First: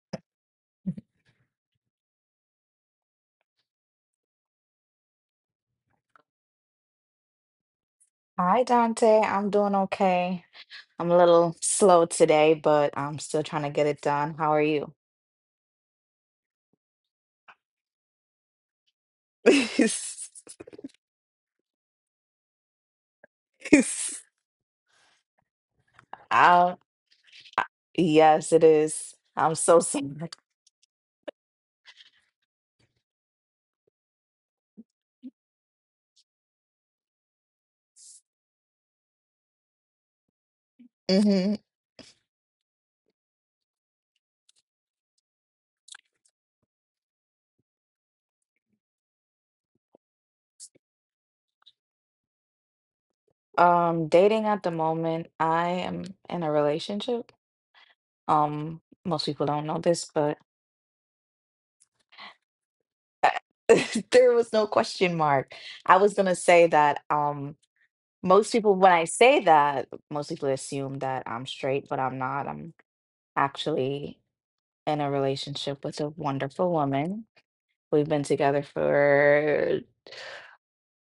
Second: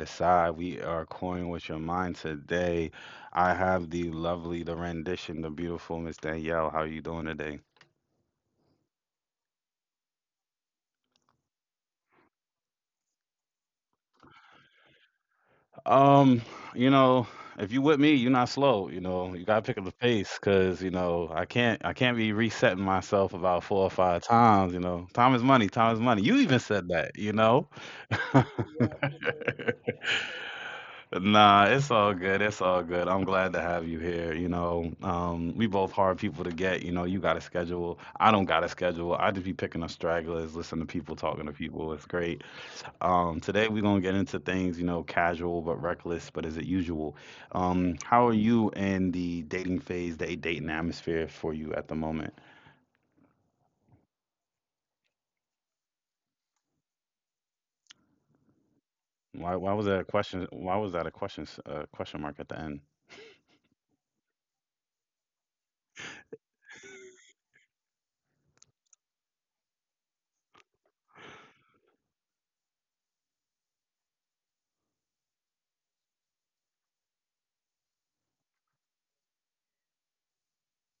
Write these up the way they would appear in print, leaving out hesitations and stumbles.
to side. We are coin with your mind today. I have the lovely, the rendition, the beautiful Miss Danielle. How you doing today? Hi, Dante. I'm doing okay. I'm a little slow today, but I'm still trying to get it done. How are you? Um, you know, if you with me, you're not slow. You know, you gotta pick up the pace because you know I can't be resetting myself about four or five times. You know, time is money. Time is money. You even Uh, said that. yes, it is. I'm so sad. Nah, it's all good. It's all good. I'm glad to have you here. We both hard people to get. You know, you got a schedule. I don't got a schedule. I just be picking up stragglers, listen to people, talking Hmm. to people. It's great. Today we're gonna get into things, you know, casual but reckless, but is it usual? How are you in the dating phase, the dating atmosphere for you at the moment? Dating at the moment, I am in a relationship. Most people Why, don't why know was this, that a but question? Why was that a question, question mark at the end? there was no question mark. I was gonna say that. Most people, when I say that, most people assume that I'm straight, but I'm not. I'm actually in a relationship with a wonderful woman. We've been together for,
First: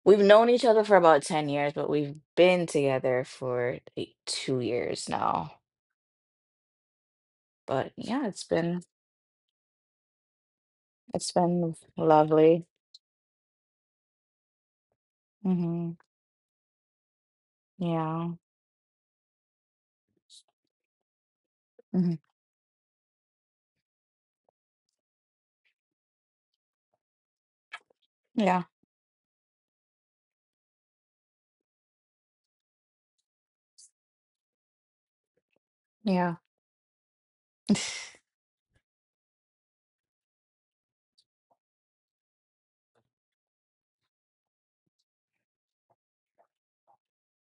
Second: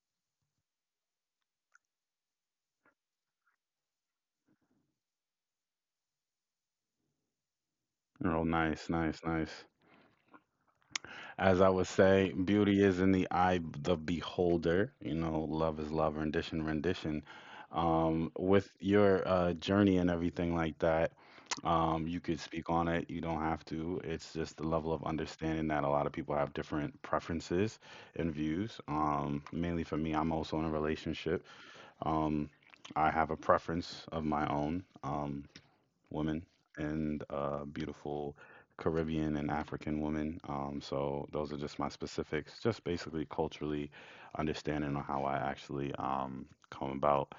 we've known each other for about 10 years, but we've been together for eight, 2 years now. But yeah, Oh, it's been, nice, nice, nice. it's As I been would say, lovely. beauty is in the eye of the beholder. You know, love Hmm. is love, rendition, rendition. Yeah. With your journey and everything like that, Hmm. you could speak on it. You don't have to. It's just the level of understanding that a lot of people have different preferences and Yeah. views. Mainly for me, I'm also in a relationship. Um, I have a preference of my own. Yeah. Women and beautiful Caribbean and African women. So those are just my specifics, just basically culturally understanding on how I actually come about.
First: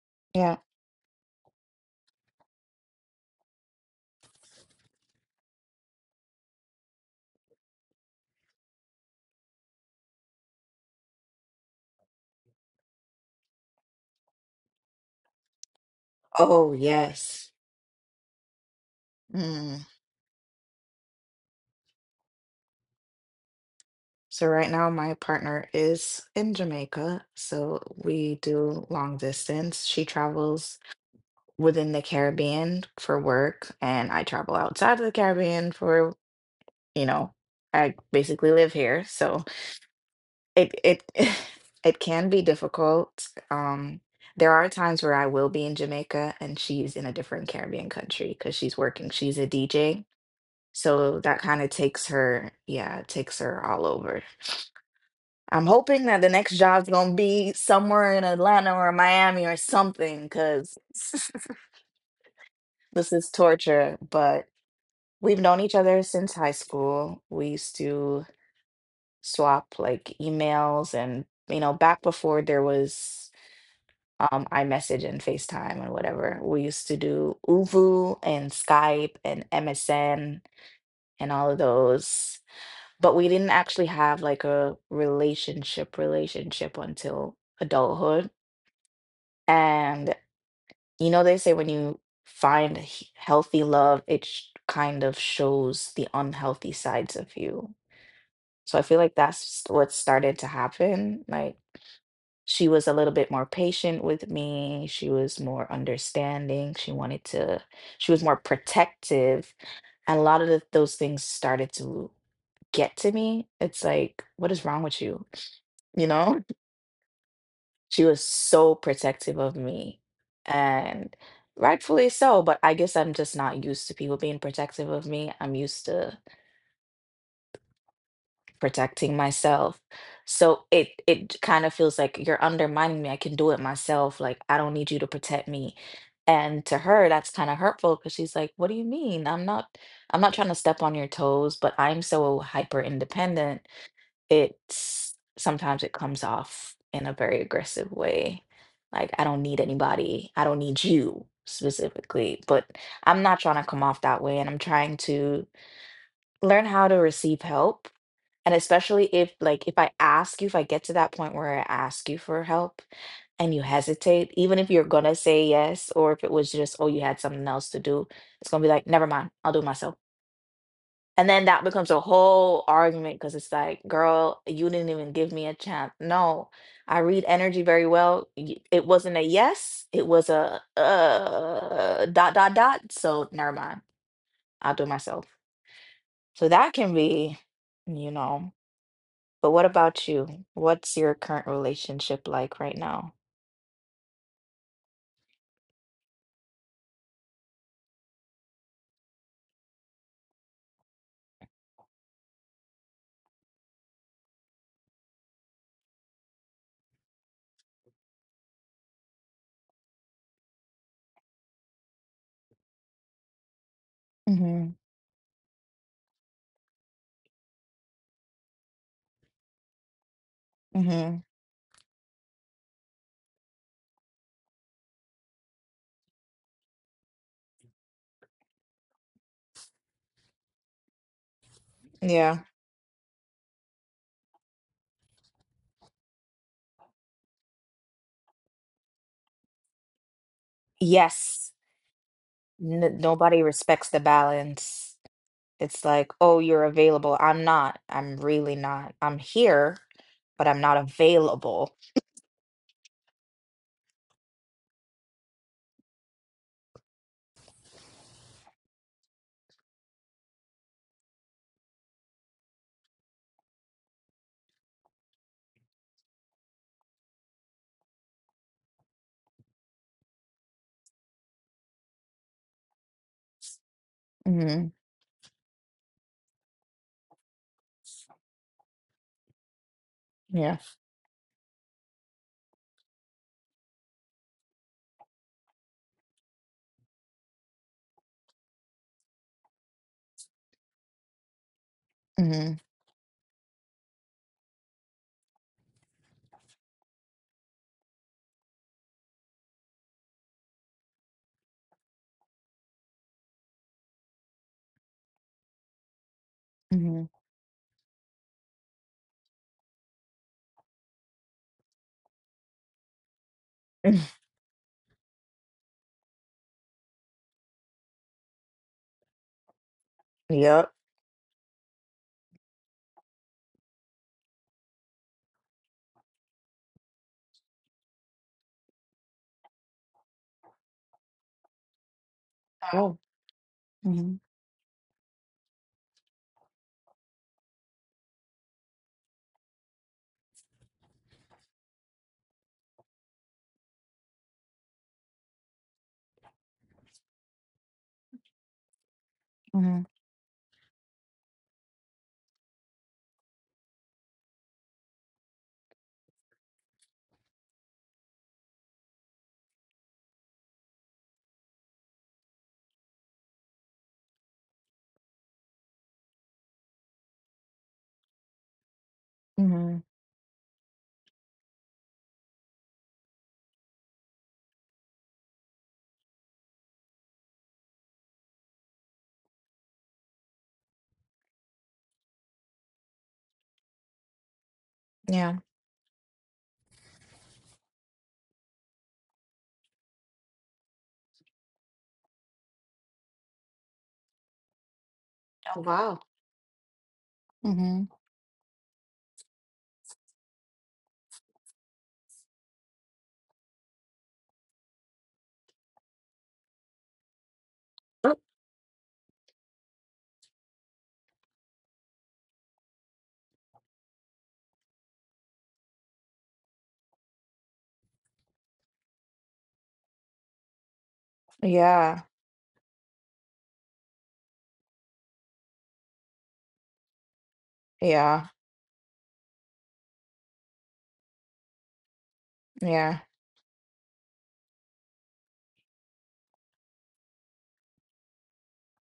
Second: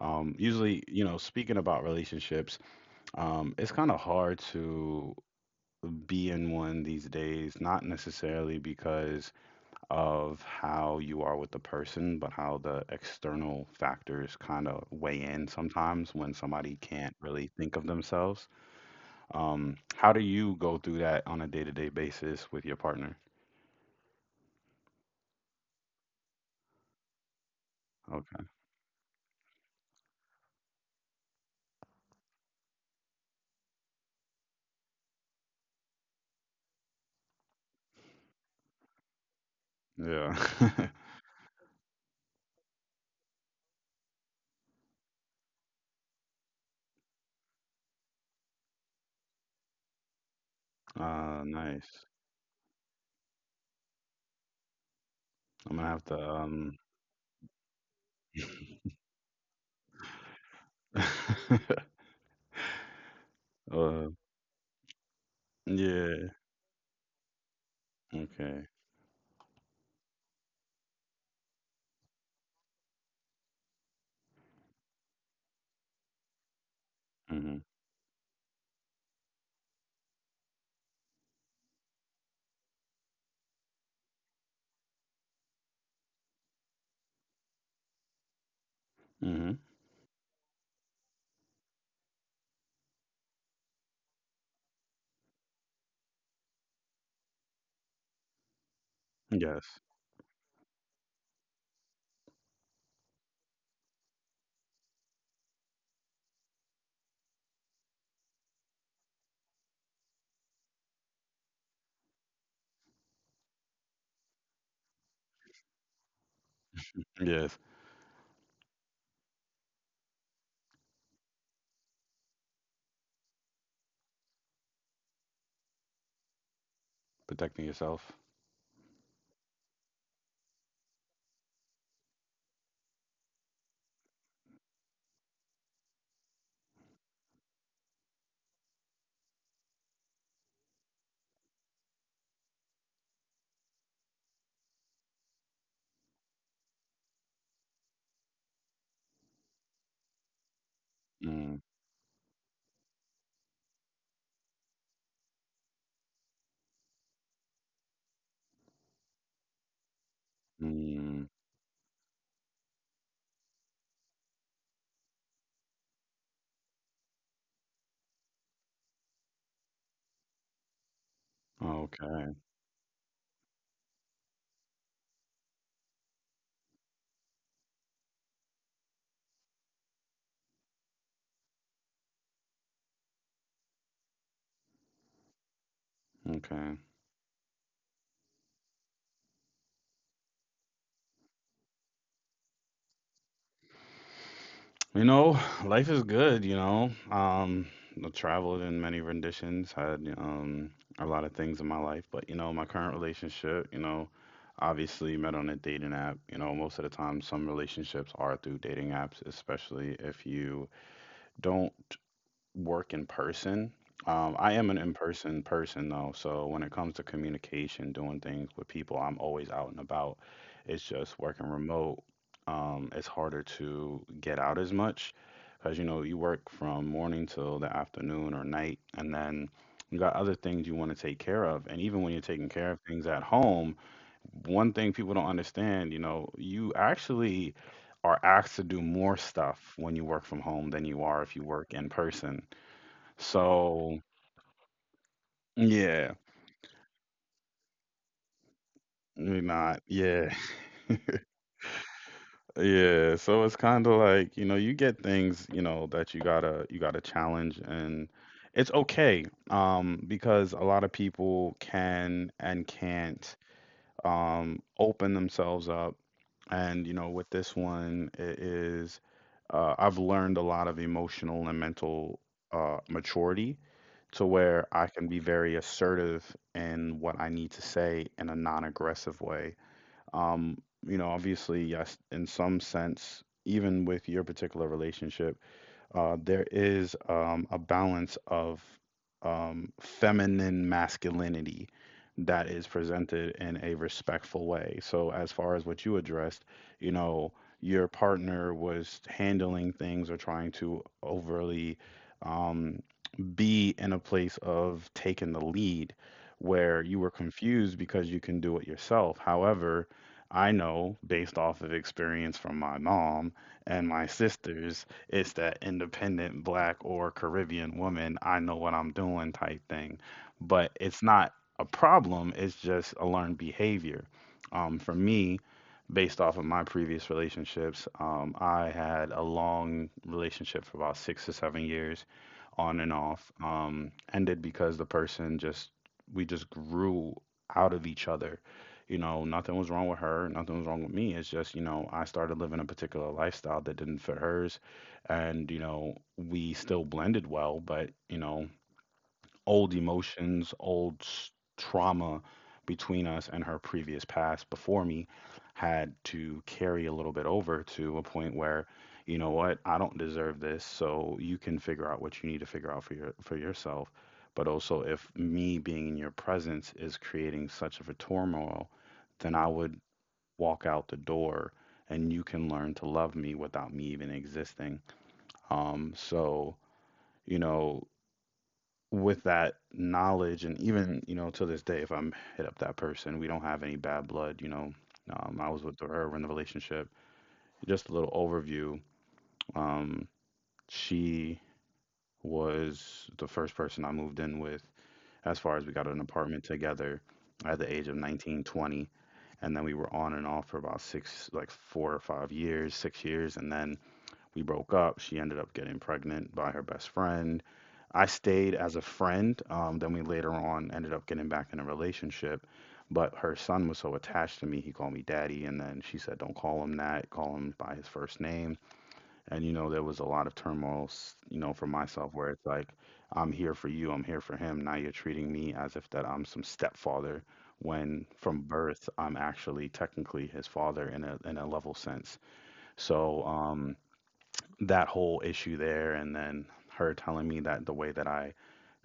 Yeah. Usually, you know, speaking about relationships, it's kind of hard to be in one these days, not necessarily because of how you are with the person, but how the external factors kind of weigh in sometimes when Oh, somebody can't really yes. think of themselves. How do you go through that on a day-to-day basis with your partner? So right now my partner is in Jamaica, so we Okay. do long distance. She travels within the Caribbean for work, and I travel outside of the Caribbean for, you know, I basically live here. So Yeah. it it it can be difficult. There are times where I will be in Jamaica and she's in a different Caribbean country because she's working. She's a DJ. So that kind of nice. takes her, yeah, takes her all over. I'm I'm gonna have hoping to that the next job's gonna be somewhere in Atlanta or Miami or something, because this is torture. uh But we've known each other since yeah. high school. We used to Okay. swap like emails and, you know, back before there was iMessage and FaceTime and whatever. We used to do Mm-hmm. Uvu and Skype and MSN and all of those. But we didn't actually have like a relationship relationship until adulthood. Mm-hmm. And you know, they say when you find healthy love, it kind of shows the unhealthy sides of you. So I feel like that's Yes. what started to happen. Like she was a little bit more patient with me. She was more understanding. She was more protective. And a lot of those things started to get to me. It's like, what is wrong with you? You know? Yes. She was so protective of me, and rightfully so, but I guess I'm just not used to people being protective of me. I'm used to Protecting yourself. protecting myself. So it kind of feels like you're undermining me. I can do it myself. Like I don't need you to protect me. And to her, that's kind of hurtful because she's like, "What do you mean? I'm not trying to step on your toes, but I'm so hyper independent it's sometimes it comes off in a very aggressive way. Like, I don't need anybody, I don't need you Mm. specifically, but I'm not trying to come off that way. And I'm trying to learn how to receive help. And especially if, like, if I ask you, if I get to that Mm. point where I ask you for help and you hesitate, even if you're gonna say yes, or if it was just, oh, you had something else to do, it's gonna be like, never mind, I'll do it myself, and then that becomes a Okay. whole argument because it's like, girl, you didn't even give me a chance. No, I read energy very well. It wasn't a yes, it was a dot, dot, dot. So never mind. I'll do it myself. So that Okay. can be, you know, but what about you? What's your current relationship like right now? You know, life is good, you know. I traveled in many renditions, had a lot of things in my life, but you know, my current relationship, you know, obviously met on a dating app. You know, most of the time some relationships are through dating apps, especially if you don't work in person. I am Mm-hmm. an in-person person though, so when it comes to communication, doing things with people, I'm always out and about. It's Mm-hmm. just working remote. It's harder to get out as much because you know you work from morning till the afternoon or night, and then you got other things you want to take care of. And even when you're Yeah. taking care of things at home, one thing people don't understand, you know, you actually are asked to do more stuff when you work from home than you are if you Yes. work in person. N Nobody respects the So balance. It's like, yeah, oh, you're available. I'm not. I'm really not. I'm you're here, not. Yeah, but I'm not available. yeah. So it's kind of like you know you get things you know that you gotta challenge and it's okay because a lot of people can and can't open themselves up and you know with this one it is I've learned a lot of emotional and mental maturity to Hmm. where I can be very assertive in what I need to say in a non-aggressive way. Yeah. Um, you know, obviously, yes, in some sense, even with your particular relationship, there is a balance of feminine masculinity Hmm. that is presented in a respectful way. So, as far as what you addressed, you know, your partner was handling things or trying to overly. Um, be in a place of taking the lead where Hmm. you were confused because you can do it yourself. However, I know based off of experience from my mom and my sisters, it's that independent black or Caribbean woman, I know what I'm doing type thing. Yep. But it's not a problem, it's just a learned behavior. For me, based off of my previous relationships, I had a long relationship for about 6 to 7 years on and Oh. off, Hmm. ended because the person just we just grew out of each other. You know, nothing was wrong with her, nothing was wrong with me, it's just, you know, I started living a particular lifestyle that didn't fit hers. And you know we still blended well, but you know, old Hmm. emotions, trauma between us and her previous past before me had to carry a little bit over to a point where, you know what, I don't deserve this, so you can figure out what you need to figure out for yourself. But also, if me being in your presence is creating such of a turmoil, then I Hmm. would walk out the door and you can learn to love me without me even existing. Um, so, you know, with that knowledge, and even you know to this day if I'm hit up that person we don't have any bad blood, you know. Yeah. I was with her in the relationship, just a little overview. Um, she was the first person I moved in with, as far Oh, as we got an wow. apartment together at the age Hmm. of 19, 20, and then we were on and off for about six like 4 or 5 years, 6 years, and then we broke up, she ended up getting pregnant by her best friend. I stayed as a friend. Then we later on ended up getting back in a relationship. But her son was so attached to me, he called me daddy. And then she said, don't call him that, call him by his first name. And, you know, there was a lot of turmoil, you know, for Yeah, myself where it's like, I'm here for you, I'm here for him. Now you're treating me as if that I'm some stepfather when yeah, from birth I'm actually technically his father in in a level sense. yeah. So that whole issue there, and then her telling me that the way that I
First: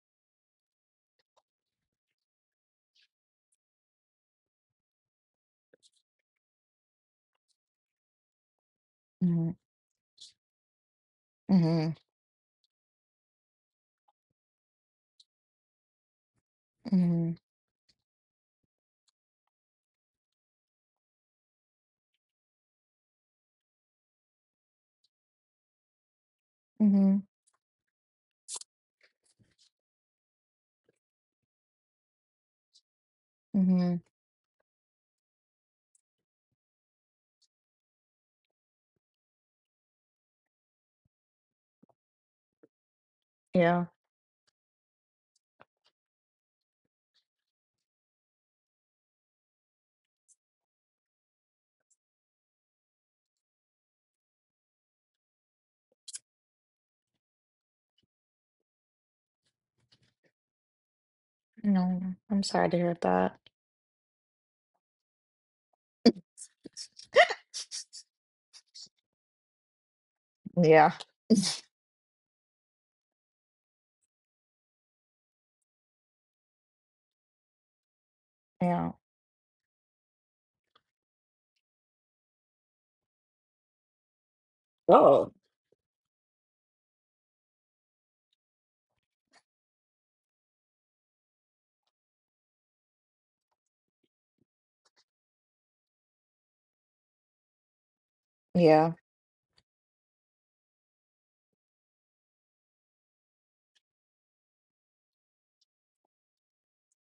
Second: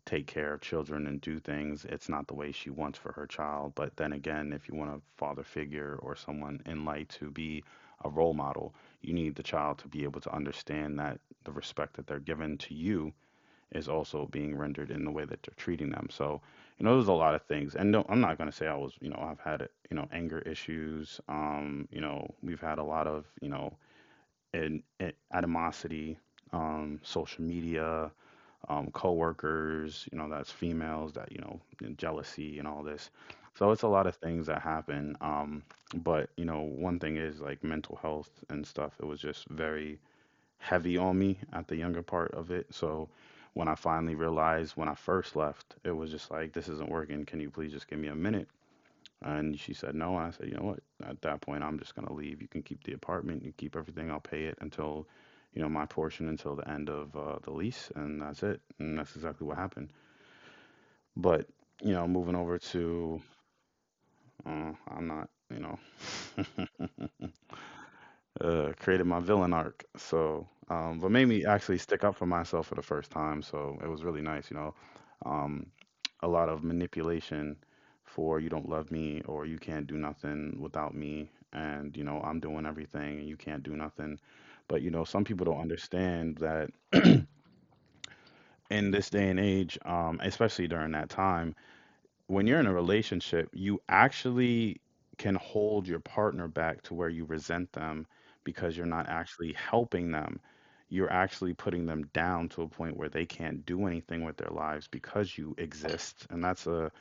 take care of children and do things. It's not the way she wants for her child. But then again, if you want a father figure or someone in light to be a role model, you need the Hmm. child to be able to understand that the Hmm. respect that they're given to you is also being rendered in the way that they're treating them. So, you know, there's a Hmm. lot of things. And no, I'm not going to say I was, you know, I've had, you know, anger issues. You know, we've had a lot of, you know, and, animosity, Hmm. social media, coworkers, you know, that's females that, you know, and jealousy and all this. So it's a Hmm. lot of things that happen. But, you know, one thing is like mental health and stuff. It was just very heavy on me at the younger part of it. So when I Yeah. finally realized when I first left, it was just like, this isn't working. Can you please just give me a minute? And she said no. And I said, you know what? At that point, I'm just gonna leave. You can keep the apartment, you keep everything. I'll pay it until, you know, my portion until the end of the lease, and that's it. And that's exactly what happened. But you know, No, moving I'm over sorry to hear to, that. I'm not, you know, created my villain arc. So, Yeah, um, what made me actually stick up for myself for the first time. So it was really nice, you know. Um, a lot of manipulation for you don't yeah. love me or you can't do nothing without me, and you know I'm doing everything and you can't do nothing. But you know some Oh. people don't understand that in this day and age, especially during that time, when you're in a relationship, you actually can hold your partner back to where you resent them because you're Yeah. not actually helping them. You're actually putting them down to a point where they can't do anything with their lives because you exist. And that's a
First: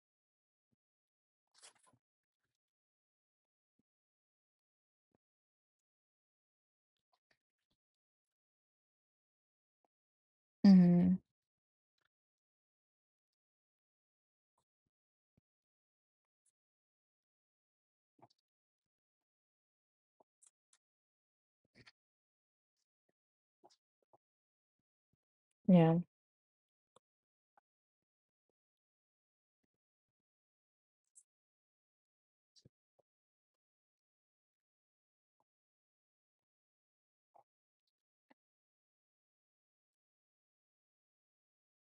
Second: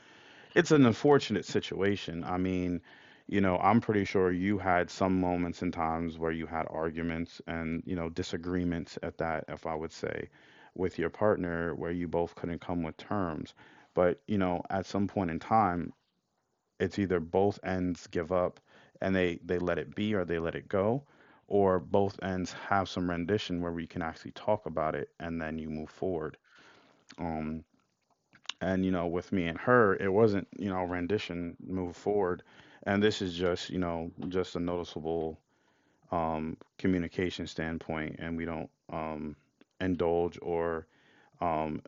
it's an unfortunate situation. I mean, you know, I'm pretty sure you had some moments and times where you had arguments and, you know, disagreements at that, if I would say, with your Hmm. partner where you both couldn't come with terms. But, you know, at some point in time, it's either both ends give up and they let it be or they let it go, or both ends have some rendition where we can actually talk about it and then you move Yeah. forward. Um, and you know with me and her it wasn't rendition move forward, and this is just just a noticeable communication standpoint, and we don't indulge or um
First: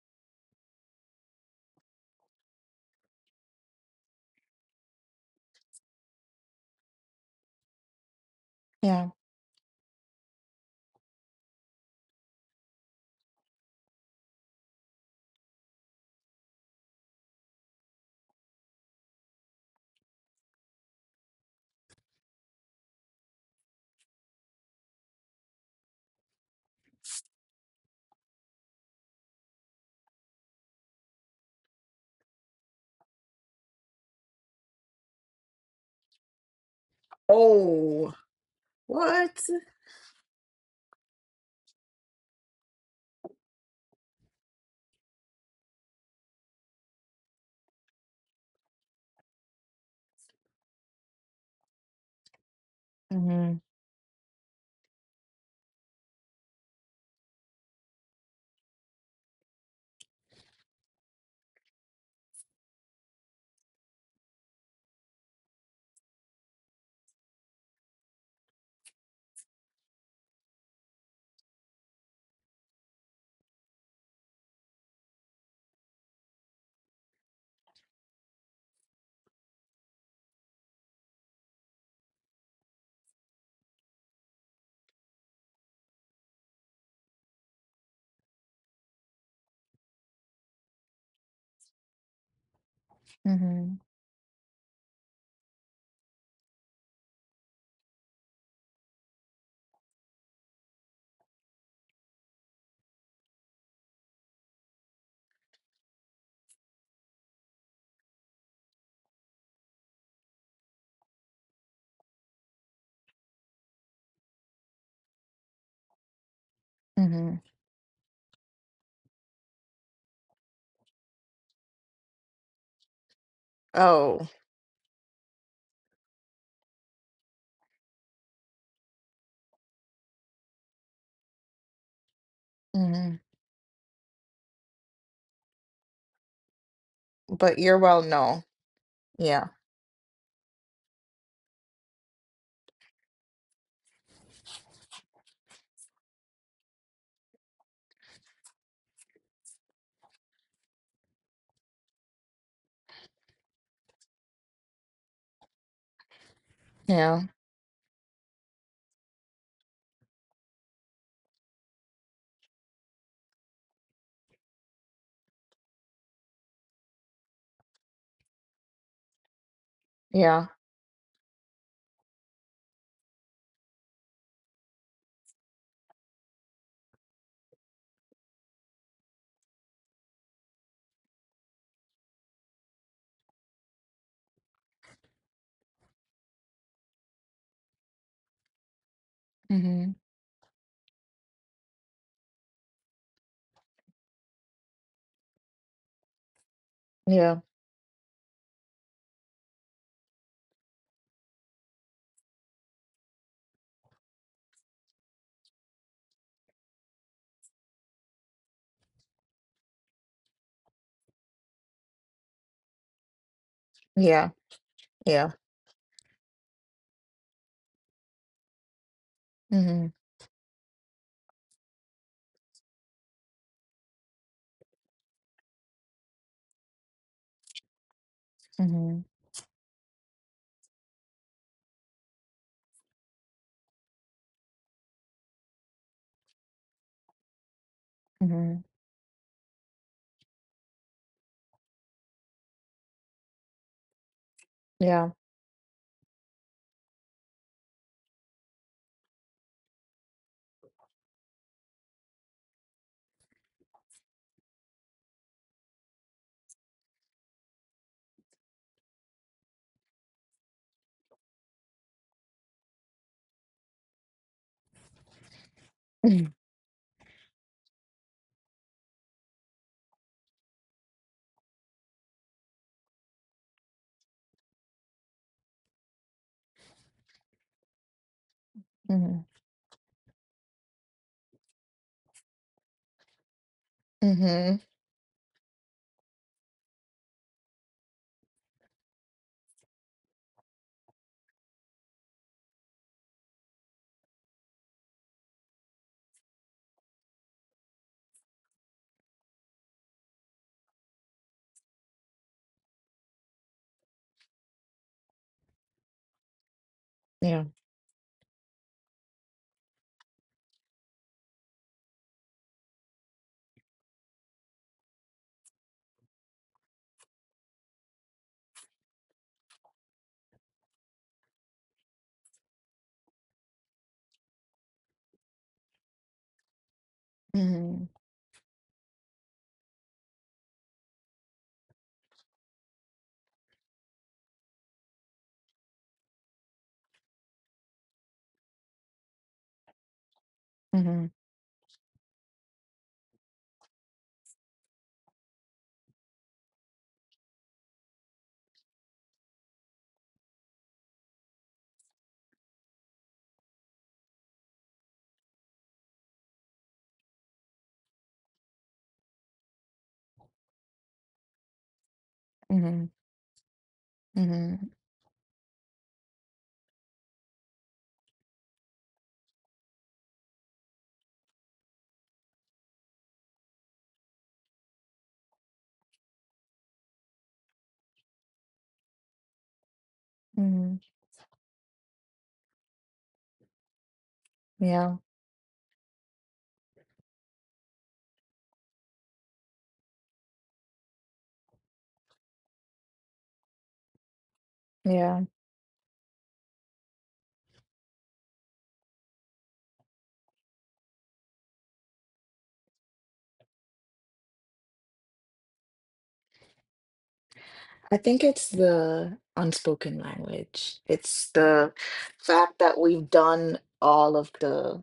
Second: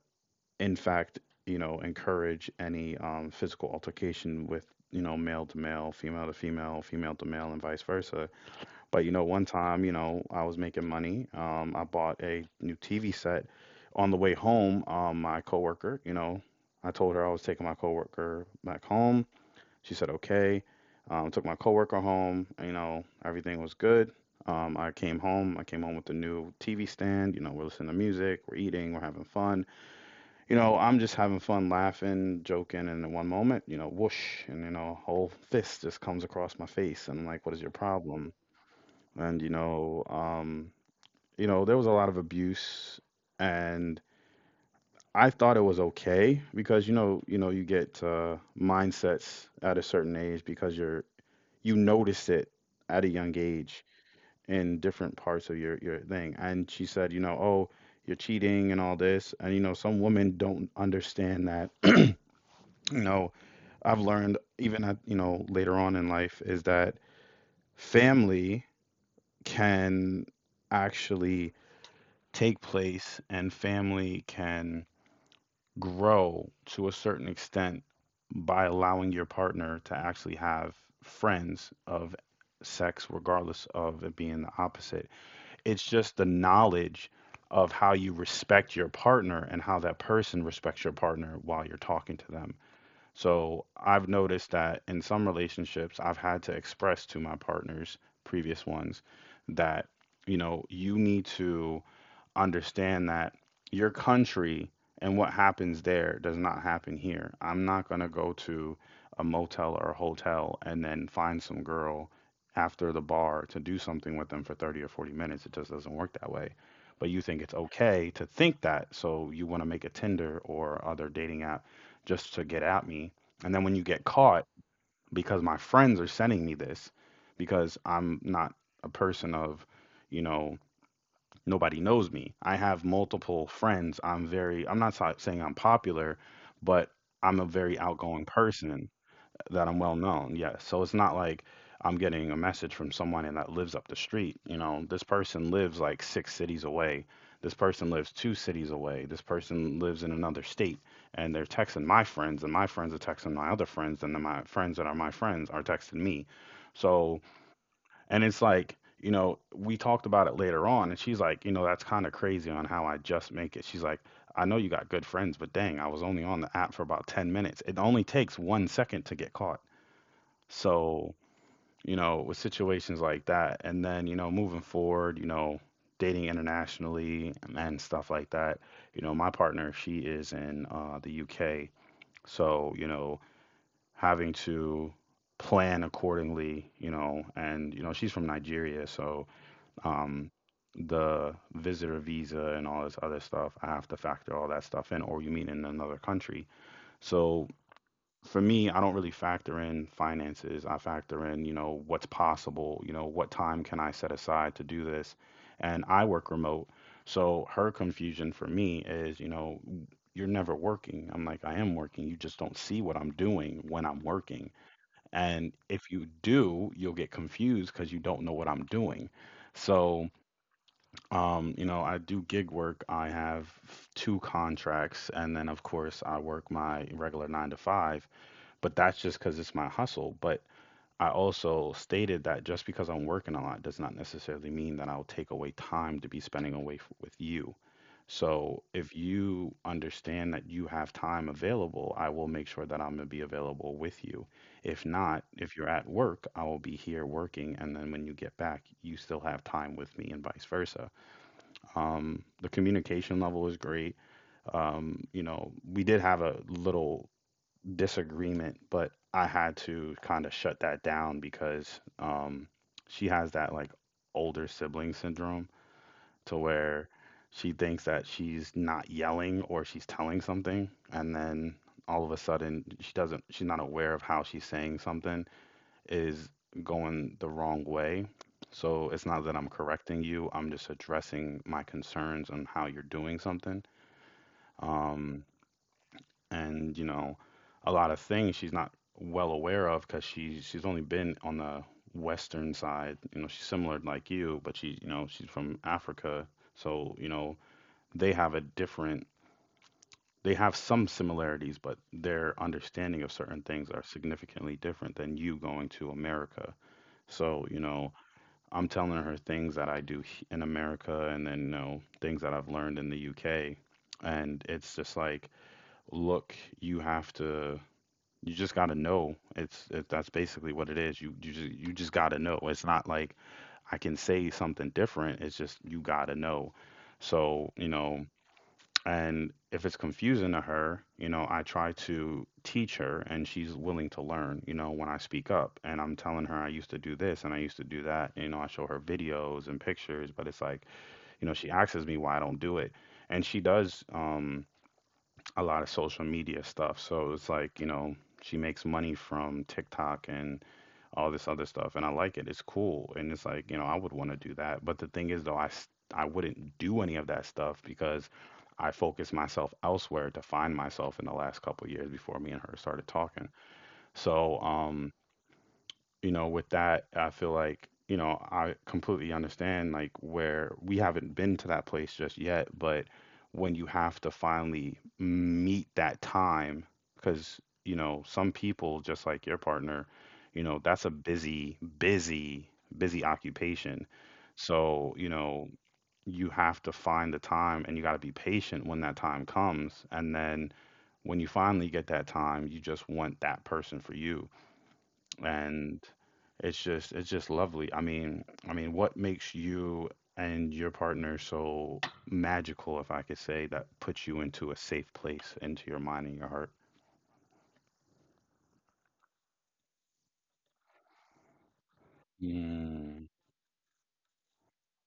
in fact encourage any physical altercation with you know male to male, female to female, female to male, and vice versa. But Yeah. you know, one time, you know, I was making money. I bought a new TV set. On the way home, my coworker, I told her I was taking my coworker back home. She said okay. Took my coworker home. You know, everything was good. I came home. I came home with the new TV stand. You know, we're listening to music, we're eating, we're having fun. You know, I'm just having fun, laughing, joking, and in one moment, you know, whoosh, and you know, a whole fist just comes across my face, and I'm like, "What is your Oh. problem?" And What? You know, there was a lot of abuse, and I thought it was okay because you get mindsets at a certain age because you notice it at a young age in different parts of your thing. And she said, you know, oh, you're cheating and all this, and you know, some women don't understand that. Know, I've learned even at you know later on in life is that family can actually take place, and family can grow to a certain extent by allowing your partner to actually have friends of sex, regardless of it being the opposite. It's just the knowledge of how you respect your partner and how that person respects your partner while you're talking to them. So Mm-hmm. I've noticed that in some relationships, I've had to express to my partners, previous ones, that, you know, you need to understand that your country and what happens there does not happen here. I'm not going to go to a motel or a hotel and then find some girl after the bar to do something with them for 30 or 40 minutes. It just doesn't work that way. But you Mhm. think it's okay to think that, so you want to make a Tinder or other dating app just to get at me. And then when you get Oh. caught, because my friends are sending me this, because I'm not a person of, you know, nobody knows me. I have Mhm. multiple friends. I'm very, I'm not saying I'm popular, but I'm a But you're very well outgoing known. person Yeah. that I'm well known. Yes. So it's not like I'm getting a message from someone and that lives up the street. You know, this person lives like six cities away. This person lives two cities away. This person lives in another state, and they're texting my friends, and my friends are texting my other friends, and then my friends that are my friends are texting me. Yeah. So and it's like, you know, we talked about it later on, and she's like, you know, that's kind of crazy on how I just make it. She's like, I know you got good friends, but dang, I was only on the app for about 10 minutes. It only takes 1 second to get caught. Yeah. So, you know, with situations like that, and then, you know, moving forward, you know, dating internationally and stuff like that, you know, my partner, she is in the UK. So, you know, having to plan accordingly, you know, and, you know, she's from Nigeria. So, Mhm. um, the visitor visa and all this other stuff. I have to factor all that stuff in, or you mean in another country. Yeah. So for me, I don't really factor in finances. I factor in, you know, what's possible, you know, what time can I set aside to do this? And I work remote. So her confusion for me is, you know, you're never working. I'm like, I am working. You just don't see what I'm doing when I'm Yeah. working. Yeah. And if you do, you'll get confused because you don't know what I'm doing. Mhm. So you know, I do gig work. I have two contracts, and then of course I work my regular 9 to 5, but that's Mhm. just because it's my hustle. But I also stated that just because I'm working a lot does not necessarily mean that I'll take away time to be spending away with you. Mhm. So if you understand that you have time available, I will make sure that I'm gonna be available with you. If Yeah. not, if you're at work, I will be here working, and then when you get back, you still have time with me and vice versa. The communication level was great. You know, we did have a little disagreement, but I had to kind of shut that down because she has that like older sibling syndrome Mhm. to where she thinks that she's not yelling or she's telling something, and then all of a sudden she's not aware of how she's saying something is going the wrong way. So it's Mhm. not that I'm correcting you, I'm just addressing my concerns on how you're doing something. Mm-hmm. Um, and you know, a lot of things she's not well aware of because she's only been on the western side. You know, she's similar like you, but she you know she's from Africa, so you know they have a different. They have some similarities, but their understanding of certain things are significantly different than you going to America. Yeah. So, you know, I'm telling her things that I in America, and then, you know, things that I've learned in the UK. And it's just like, look, you have to, you just got to know. That's basically what it is. You just got to know. It's not like I can say something different. It's just, you got to know. So, you Mhm. know, and if it's confusing to her, you know, I try to teach her, and she's willing to learn, you know, when I speak up and I'm telling her I used to do this and I used to do that. You know, I show her videos and pictures, but it's like, Mhm. you know, she asks me why I don't do it. And she does a lot of social media stuff. So it's like, you know, she makes money from TikTok and all this other stuff, and I like it. It's cool, and it's like, you know, I would want to do that. But the thing is though I wouldn't do any of that stuff because I focused myself elsewhere to find myself in the last couple years before me and her Mhm. started talking. So, Mhm. You know, with that, I feel like, you know, I completely understand like where we haven't been to that place just yet, but when you have to finally meet that time, because, you know, some people, just like your partner, you know, Mhm. that's a busy occupation. So, Yeah. you know, you have to find the time, and you got to be patient when that time comes. And then when you finally get that time, you just want that person for you, Yeah. and it's just lovely. I mean, what makes you and your partner so magical, if I could say, that puts you into a safe place, into your mind and your heart? I think it's the unspoken language. It's the fact that Mm, we've done all of the,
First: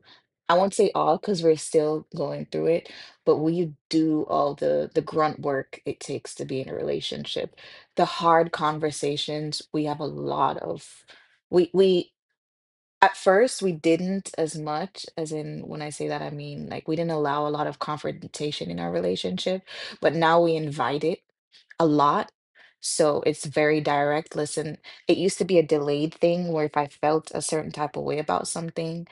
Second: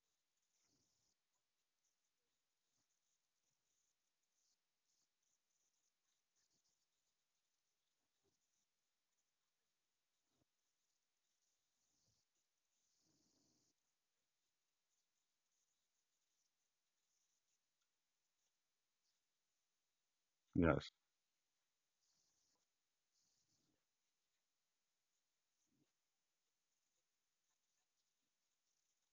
I won't say all because we're still going through it, but we do all the grunt work it takes to be in a relationship. The hard conversations, we have a lot of. We at first, we didn't as much, as in when I say that, I mean like we didn't allow a lot of confrontation in our relationship, but now we yes. invite it a lot. So it's very direct. Listen, it used to be a delayed thing where if I felt a certain type of way about something,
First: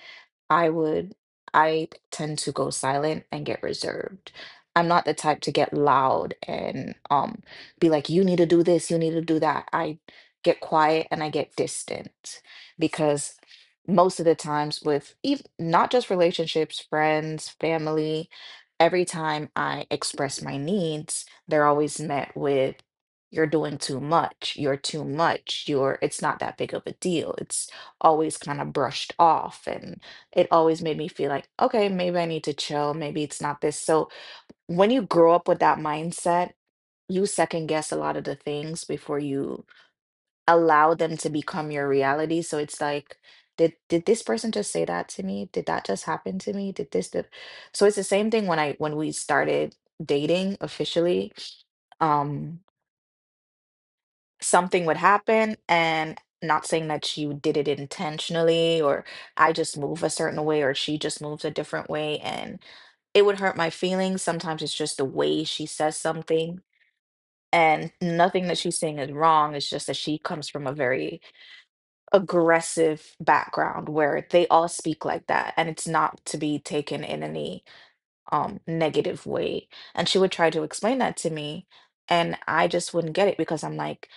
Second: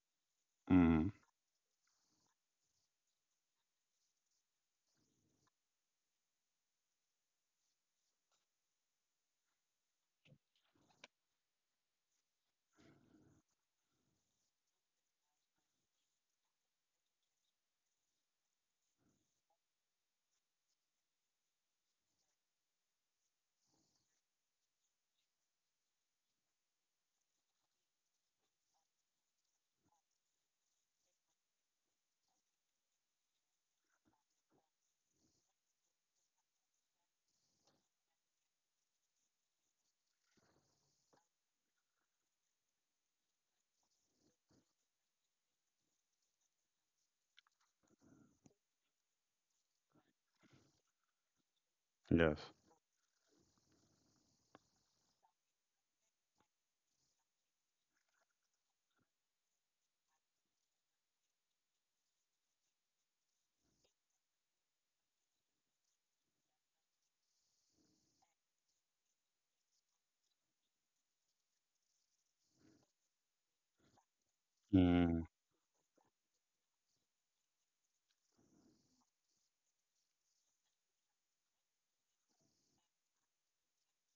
I Mm, would, I tend to go silent and get reserved. I'm not the type to get loud and be like, you need to do this, you need to do that. I get quiet and I get distant because most of the times with even not just relationships, friends, family, every time I express my needs, they're always met with you're doing too much, you're it's not that big of a deal. It's always kind of brushed off and it always made me feel like, okay, maybe I need to chill. Maybe it's not this. So when you grow up with that mindset, you second guess a lot of the things before you allow them to become your reality. So it's like, did this person just say that to me? Did that just happen to me? Did this? Did... So it's the same thing when I when we started dating officially. yes. Um, something would happen and not saying that you did it intentionally or I just move a certain way or she just moves a different way and it would hurt my feelings. Sometimes it's just the way she says something and nothing that she's saying is wrong. It's just that she comes from a very aggressive background where they all speak Mm. like that and it's not to be taken in any negative way. And she would try to explain that to me and I just wouldn't get it because I'm like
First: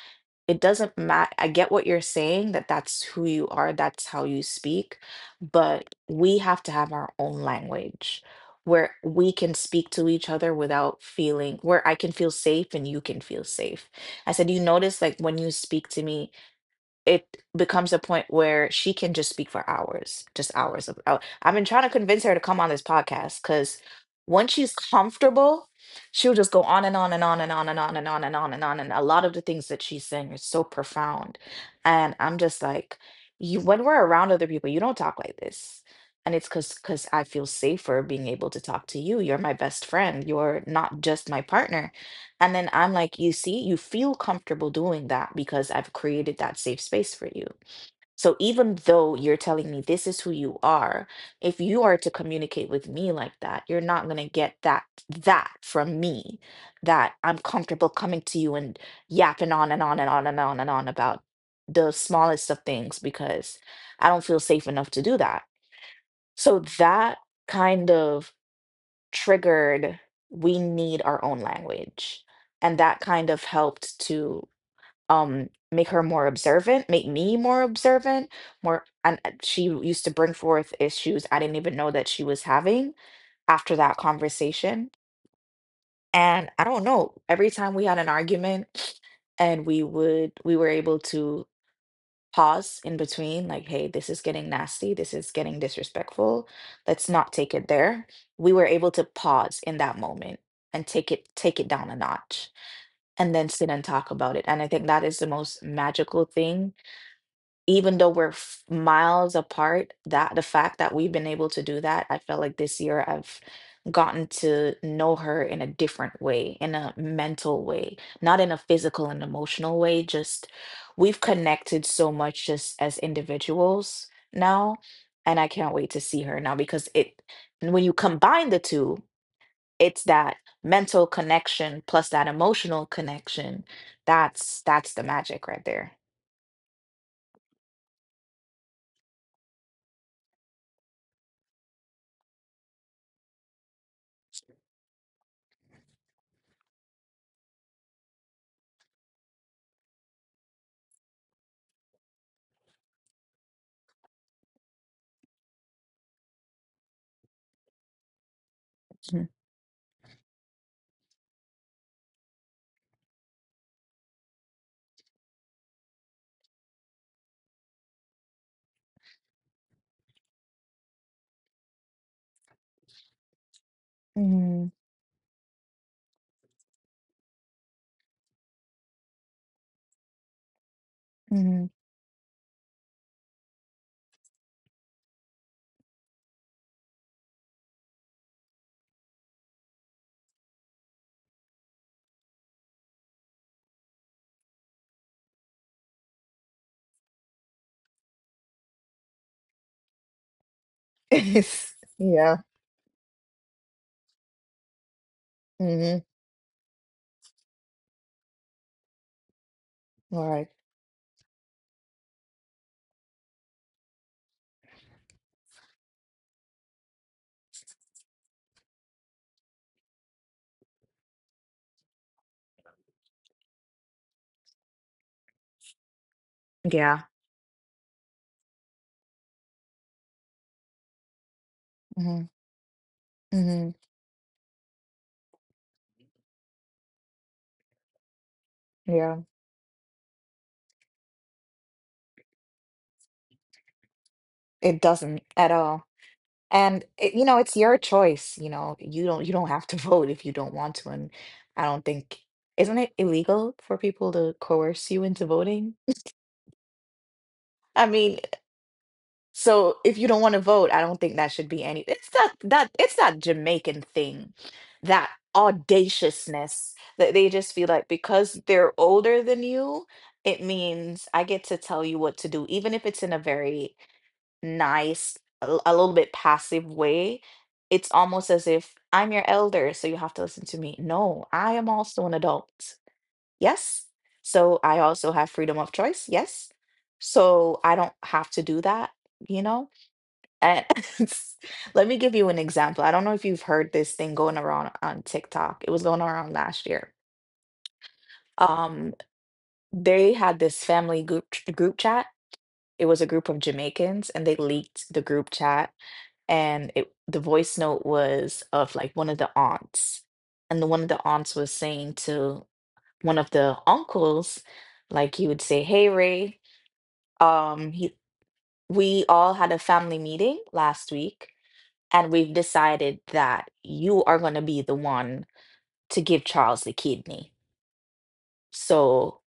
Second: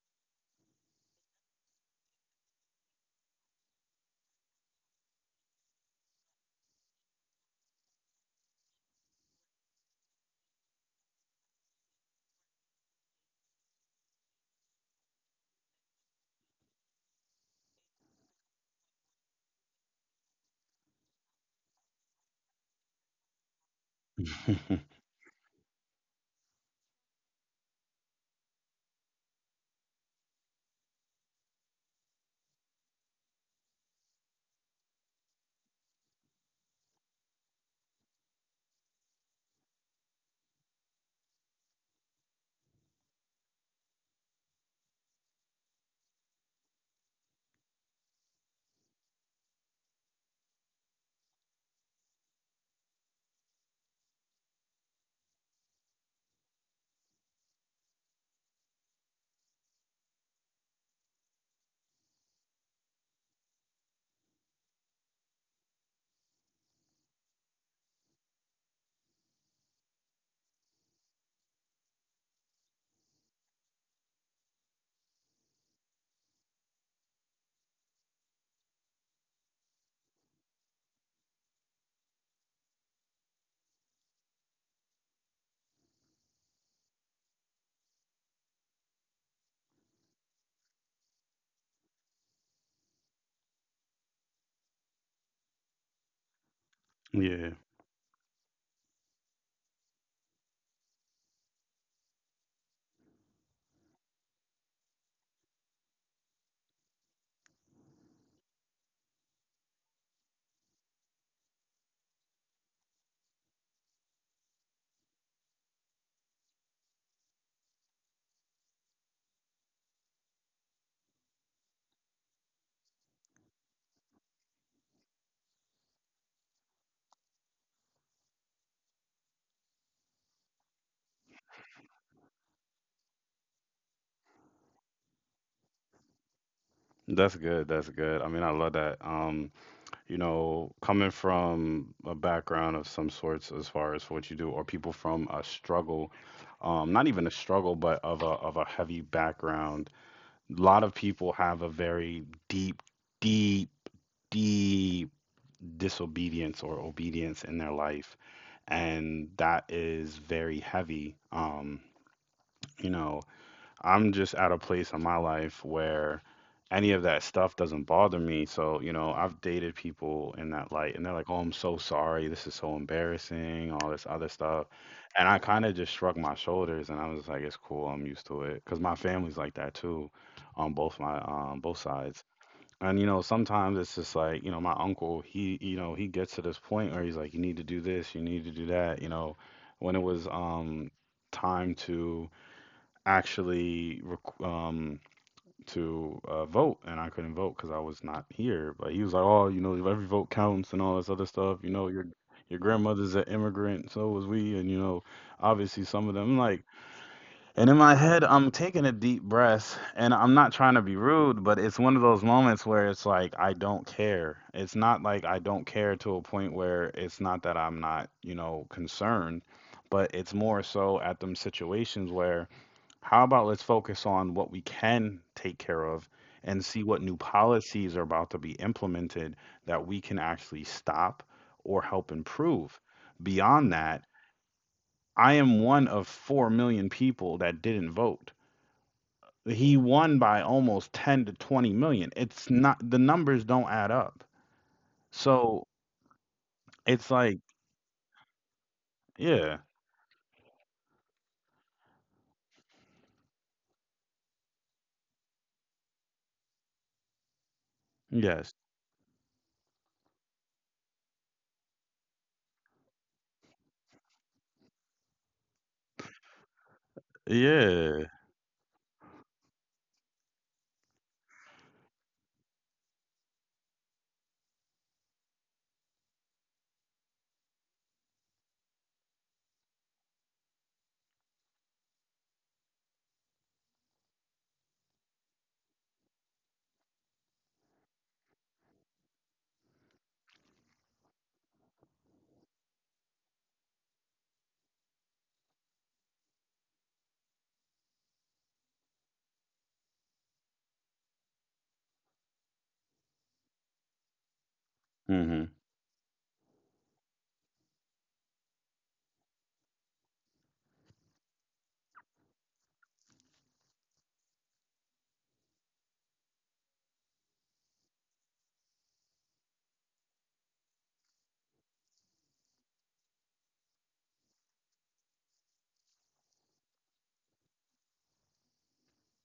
it doesn't matter. I get what you're saying that that's who you are, that's how you speak, but we have to have our own language where we can speak to each other without feeling where I can feel safe and you can feel safe. I said, you notice like when you speak to me, it becomes a point where she can just speak for hours, just hours of. I've been trying to convince her to come on this podcast because once she's comfortable, she'll just go on and on and on and on and on and on and on and on. And a lot of the things that she's saying are so profound, and I'm just like, you. When we're around other people, you don't talk like this. And it's because I feel safer being able to talk to you. You're my best friend. You're not just my partner, and then I'm like, you see, you feel comfortable doing that because I've created that safe space for you. So even though you're telling me this is who you are, if you are to communicate with me like that, you're not going to get that from me, that I'm comfortable coming to you and yapping on and on and on and on and on about the smallest of things because I don't feel safe enough to do that. So that kind of triggered, we need our own language, and that kind of helped to make her more observant, make me more observant more, and she used to bring forth issues I didn't even know that she was having after that conversation. And I don't know, every time we had an argument and we would, we were able to pause in between like, hey, this is getting nasty, this is getting disrespectful, let's not Yeah, take it there. We were able to pause in that moment and take it down a notch and then sit and talk about it. And I think that is the most magical thing. Even though we're miles apart, that the fact that we've been able to do that, I felt like this year I've gotten to know her in a different way, in a mental way, not in a physical and emotional way. Just we've connected so much just as individuals now. And I can't wait to see her now, because it, when you combine the two, it's that mental connection plus that emotional connection. That's the magic right there. that's good. That's good. I mean, I love that. You know, coming from a background of some sorts as far as what you do, or people from a struggle, not even a struggle, but of a heavy background. A lot of people have a very deep, deep disobedience or obedience in their life, and that is very heavy. You know, I'm just at a place in my life where any of that stuff doesn't bother me. So, you know, I've dated people in that light, and they're like, oh, I'm so sorry. This is so embarrassing, all this other Mhm. stuff. And I kind of just shrugged my shoulders, and I was like, it's cool. I'm used to it. Because my family's like that too on both my, Mhm. both sides. And, you know, sometimes it's just like, you know, my uncle, he, you know, he gets to this point where he's like, you need to do this, you need to do that. You know, when it was, time to, actually rec- um vote, and I couldn't vote because I was not here. But he was like, "Oh, you know, every vote counts and all this other stuff. You know, your Yeah. your grandmother's an immigrant, so was we, and you know, obviously Hmm. some of them." And in my head, I'm taking a deep breath, and I'm Right. not trying to be rude, but it's one of those moments where it's like I don't care. It's not like I don't care to a point where it's not that I'm not, concerned, but it's more so at them situations where how about let's focus on what we can take care of and see Yeah. what new policies are about to be implemented that we can actually stop or help Hmm. improve? Hmm. Beyond that, I am one of 4 million people that didn't vote. Yeah. He won by almost 10 to 20 million. It's not, the numbers don't add up. It doesn't at So all. And it's it, you know, like, it's your choice. You know, you don't yeah. have to vote if you don't want to. And I don't think, isn't it illegal for people to coerce you into voting? I mean, Yes. so if you don't want to vote, I don't think that should be any. It's that that it's that Jamaican thing, that audaciousness that they just feel like Yeah. because they're older than you, it means I get to tell you what to do, even if it's in a very nice, a little bit passive way. It's almost as if I'm your elder, so you have to listen to me. No, I am also an adult. Yes. So I also have freedom of choice. Yes. So I don't have to do that, you know? And let me give you an example. I don't know if you've heard this thing going around on TikTok. It was going around last year. Um, they had this family group chat. It was a group of Jamaicans, and they leaked the group Hmm. chat. And it, the voice note was of like one of the aunts, and the one of the aunts was saying to one of the uncles, like he would say, "Hey Ray, um, he, we all had a family meeting last week, and we've decided that you are going to be the one to give Charles the kidney. So,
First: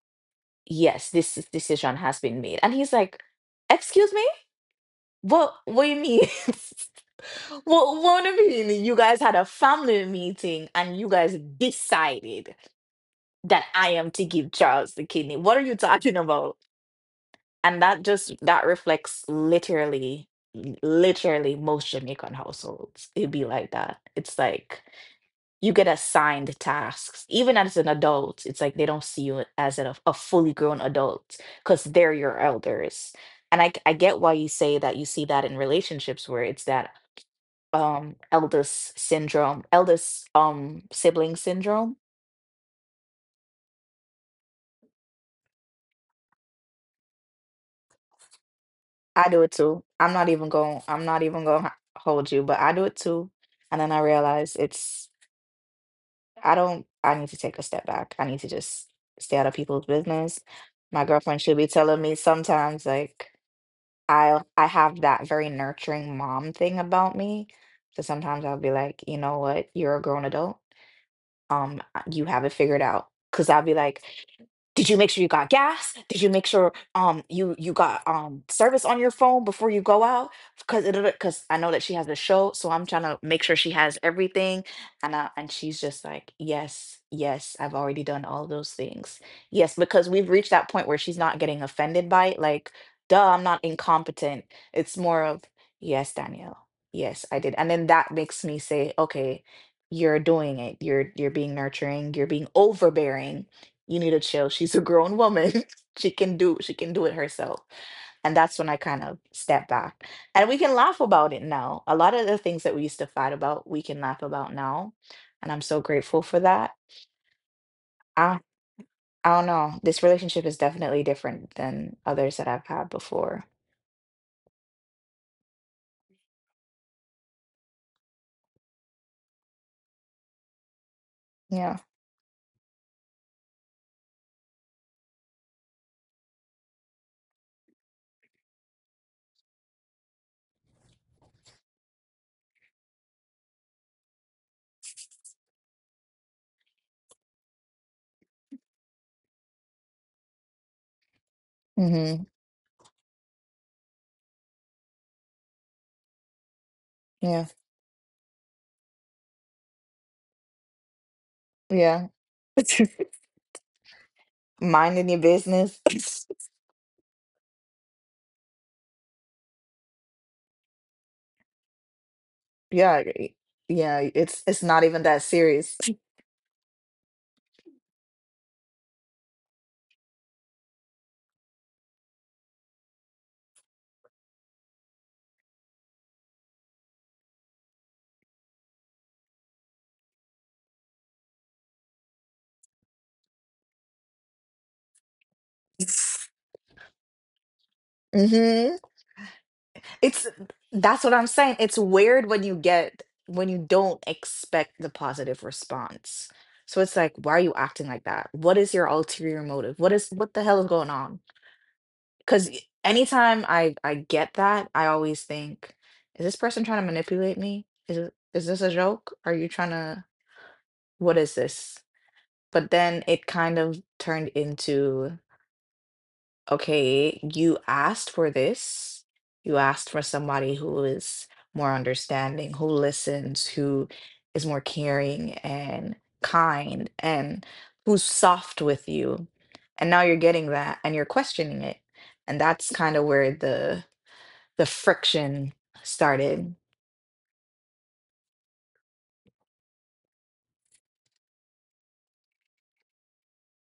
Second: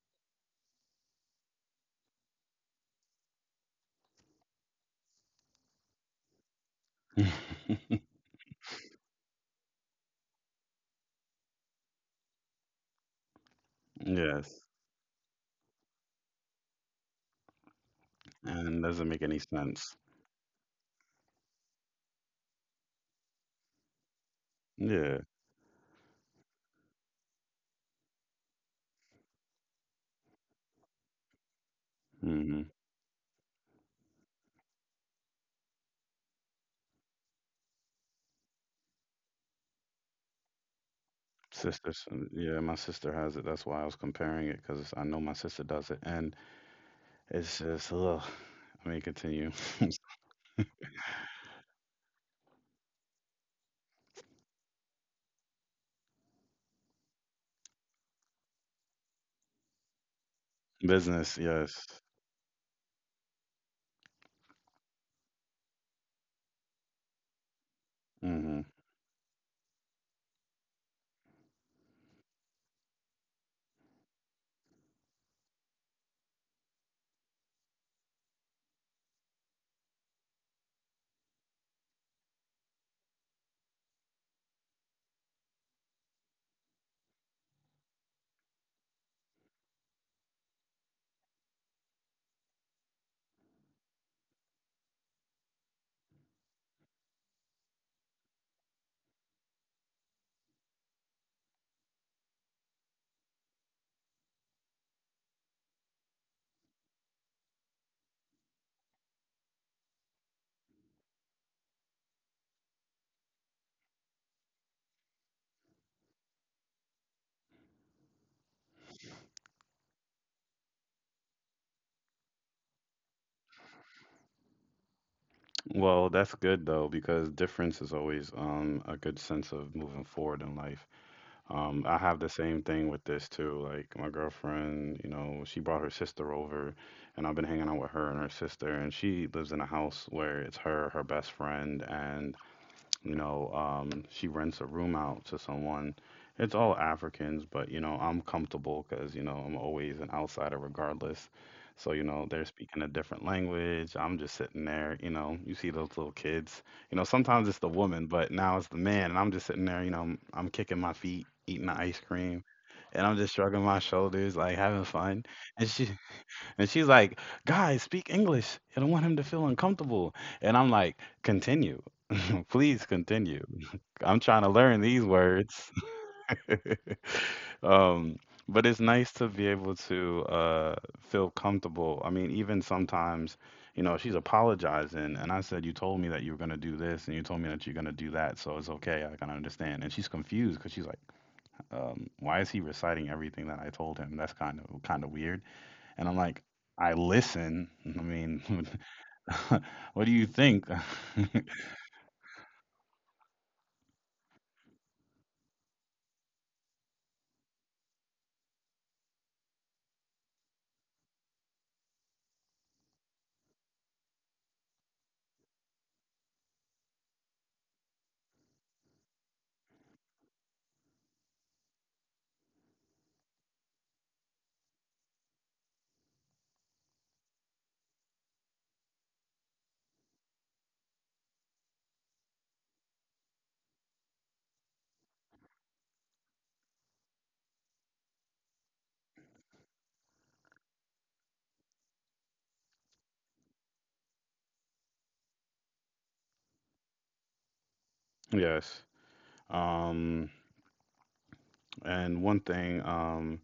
yes, decision has been made." And he's like, "Excuse me? What do you mean? What do you mean? You guys had a family meeting and you guys decided that I am to give Yes, Charles the kidney. What are you talking about?" And that and doesn't make reflects any sense. Literally most Jamaican households. It'd be like that. It's like Yeah. you get assigned tasks even as an adult. It's like they don't see you as a fully grown adult because they're your Mm-hmm. elders. And I get why you say that, you see that in relationships where it's that eldest syndrome, eldest sibling syndrome. Sisters, yeah, my sister has it. That's why I was comparing it because I know my sister does it, and it's just, ugh. I mean, I do it continue. too. I'm not even going to hold you, but I do it too. And then I realize it's I don't I need to take a step back, I need to just stay out of people's business. My Business, girlfriend should be yes. telling me sometimes, like, I have that very nurturing mom thing about me. So sometimes I'll Hmm. be like, you know what, you're a grown adult. You have it figured out. Cause I'll be like, did you make sure you got gas, did you make sure you got service on your phone before you go out, because I know that she has a show, so I'm trying to make sure she has everything. And she's just like, yes, yes, I've already done all of those things. Yes, because we've reached that point where she's not getting offended by it, like, duh, I'm not incompetent. It's more of, yes, Danielle, yes, I did. And then that makes me say, okay, you're doing it, you're being nurturing, you're being overbearing, you need to chill. She's a grown woman. She can do it herself. And that's when I kind of step back. And we can laugh about it now. A lot of the things that we used to fight about, we can laugh about now. And I'm so grateful for that. I I don't know. This relationship is definitely different than others that I've had before. Well, that's good though, because difference is always a good sense of moving forward in life. Yeah. I have the same thing with this too. Like my girlfriend, you know, she brought her sister over, and I've been hanging out with her and her sister, and she lives in a house where it's her best friend, and, you know, she rents a room out to someone. It's all Africans, but you know, I'm comfortable because you know I'm always an outsider regardless. So you Mm-hmm. know, they're speaking a different language. I'm just sitting there. You know, you see those little kids. You know, Yeah. sometimes it's the woman, but now it's the man, and I'm just sitting there. You know, I'm kicking my feet, eating the ice Yeah. cream, and I'm just shrugging my shoulders, like having Minding your fun. And business. she, and she's like, "Guys, speak English. I don't want him to feel uncomfortable." And I'm like, "Continue. Please Yeah. continue. Yeah. I'm trying to It's learn not even these that words." serious. Um, but it's nice to be able to feel comfortable. I mean, even sometimes, you know, she's apologizing, and I said, "You told me that you were gonna do this, and you told me that you're gonna do that, so it's okay. I can understand." And she's confused because she's like, "Why is he reciting everything that I told him? That's kind of weird." And I'm like, "I listen. I mean, Hmm. what do you It's think?" That's what I'm saying. It's weird when you get when you don't expect the positive response. So it's like, why are you acting like that? What is your ulterior motive? What is what the hell is going on? Because anytime I get that, I always think, is this person trying to manipulate me? Is this a joke? Are you trying to what is this? But then it kind of turned into, okay, you asked for this. You asked for somebody who is more understanding, who listens, who is more caring and kind, and who's soft with you. And now you're getting that and you're questioning it. And that's kind of where the friction started. Yes. Um, and one thing,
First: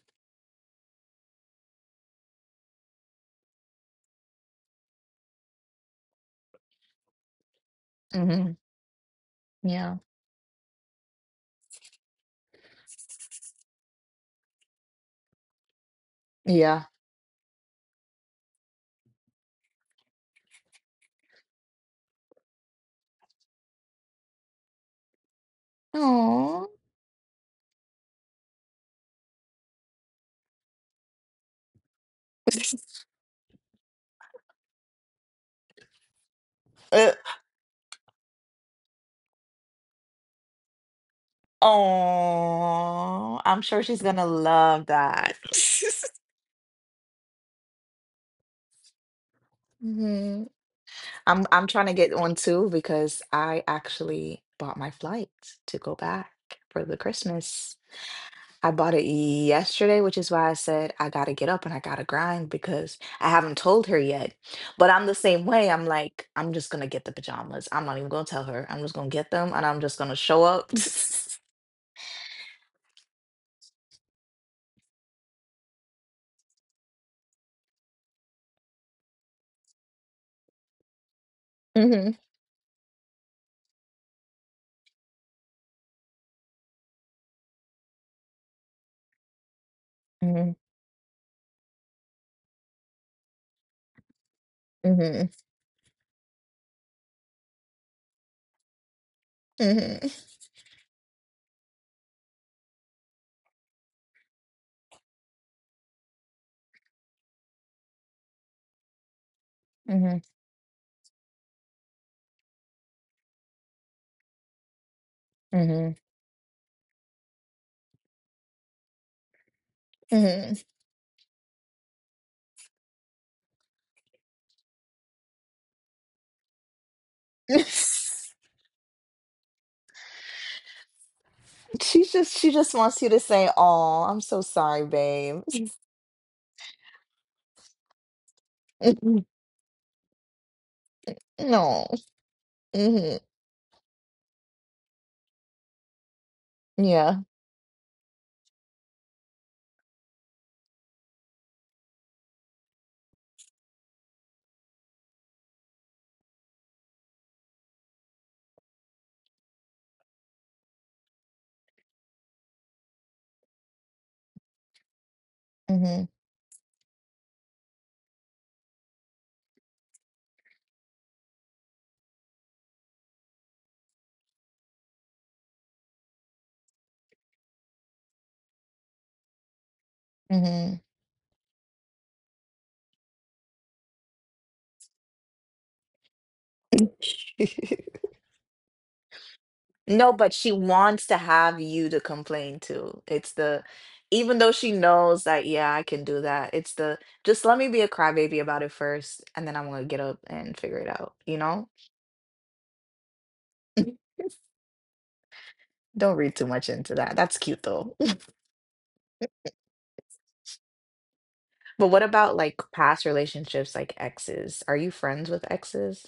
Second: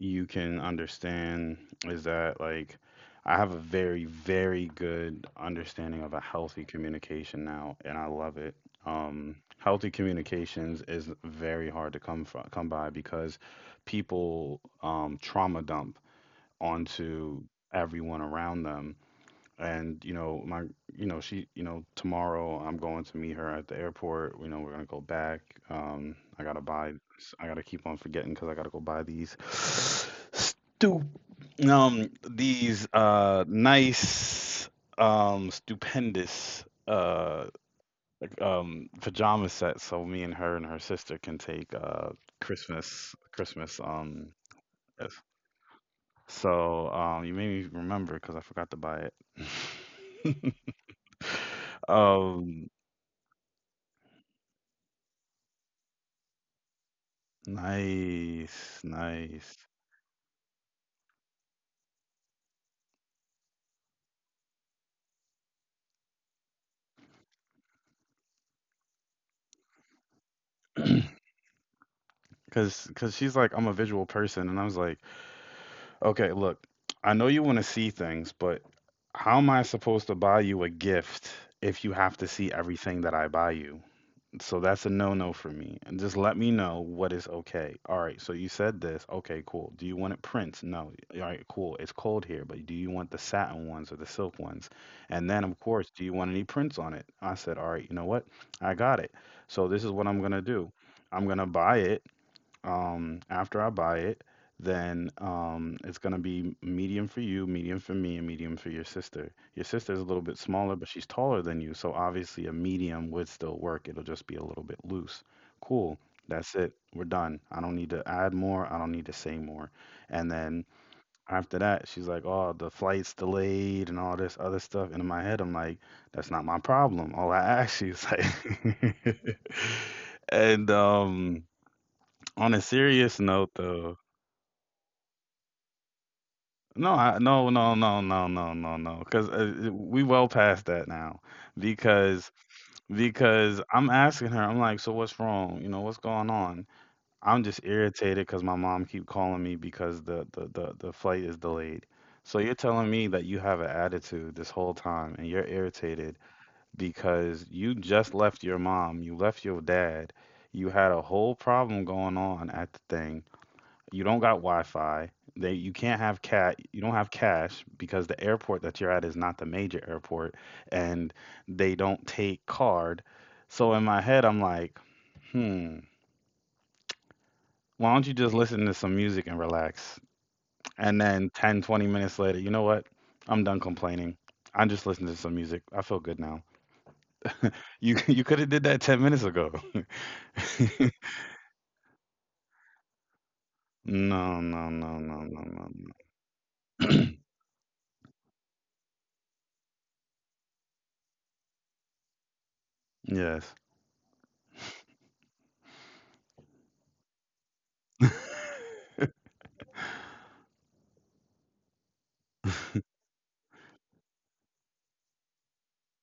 you can understand is that, like, I have a very, very good understanding of a healthy communication now, and I love it. Hmm. Healthy Yeah. communications is very hard to come by, because people, trauma dump Yeah. onto everyone around them. And, you know, my you know, she, you know, tomorrow I'm going to meet her at the airport. You know, we're gonna go back. um i gotta Oh. buy I gotta keep on forgetting, because I gotta go buy these stu these, nice, stupendous, like, pajama sets, so me and her sister can take, christmas Oh, I'm christmas sure she's gonna love yes. that. So, you made me remember, because I forgot to buy it. Hmm. I'm trying to get on Um, too because I actually bought my flight to go back for the Christmas. Nice, I bought it nice. yesterday, which is why I said I gotta get up and I gotta grind because I haven't told her yet. But I'm the same way. I'm like, I'm just gonna get the pajamas. I'm not even gonna tell her. I'm just gonna get them and I'm just gonna show up. Cause she's like, "I'm a visual person," and I was like, "Okay, look, I know you want to see things, but how am I supposed to buy you a gift if you Hmm. have to see everything that I buy you?" So that's a no-no for me. And just let me know what is okay. All right, so you said this. Okay, cool. Do you want it Hmm. prints? No. All right, cool. It's cold here, but do you want the satin ones or the silk ones? And Hmm. then, of course, do you want any prints on it? I said, all right, you know what? I got it. So this is what I'm Hmm. gonna do. I'm gonna buy it. After I buy it, then it's gonna be medium for you, medium for me, and medium for your sister. Your sister's a little Hmm. bit smaller, but she's taller than you, so obviously a medium would still work. It'll just be a little bit loose. Cool. Hmm. That's it. We're done. I don't need to add more. I don't need to say more. And then Hmm. after that, she's like, "Oh, the flight's delayed and all this other stuff." And in my head, I'm like, "That's not my problem." All I asked you is like, and, on a She just wants serious you to note, say, though, "Oh, I'm so sorry, babe." no, no, no, no, no, no, no, no, because we well past that now, No. because Mhm. because I'm asking her, I'm like, so what's wrong? You know, what's going on? Yeah. I'm just irritated because my mom keep calling me because the flight is delayed. So you're telling me that you have an attitude this whole time, and you're irritated because you just left your mom, you left your dad, you had a whole problem going on at the thing. You don't got Wi-Fi. They you can't Mhm. have cat. You don't have cash, because the airport that you're at is not the major airport, and they don't take card. So in my head, I'm like, hmm. Why don't you just listen to some music and relax? Mhm. And then 10, 20 minutes later, you know what? I'm done complaining. I just listened to some music. I feel good now. You you could have did that 10 minutes ago. No, but she wants to have you to complain to. It's the No, even though no, she no, no, knows no, that, no. yeah, I No. can do that. It's the just let me be a crybaby about it first, and then I'm gonna get up and figure it out, you know? Yes. Don't read too much into that. That's cute though. But what about like past relationships, like exes? Are you friends with exes?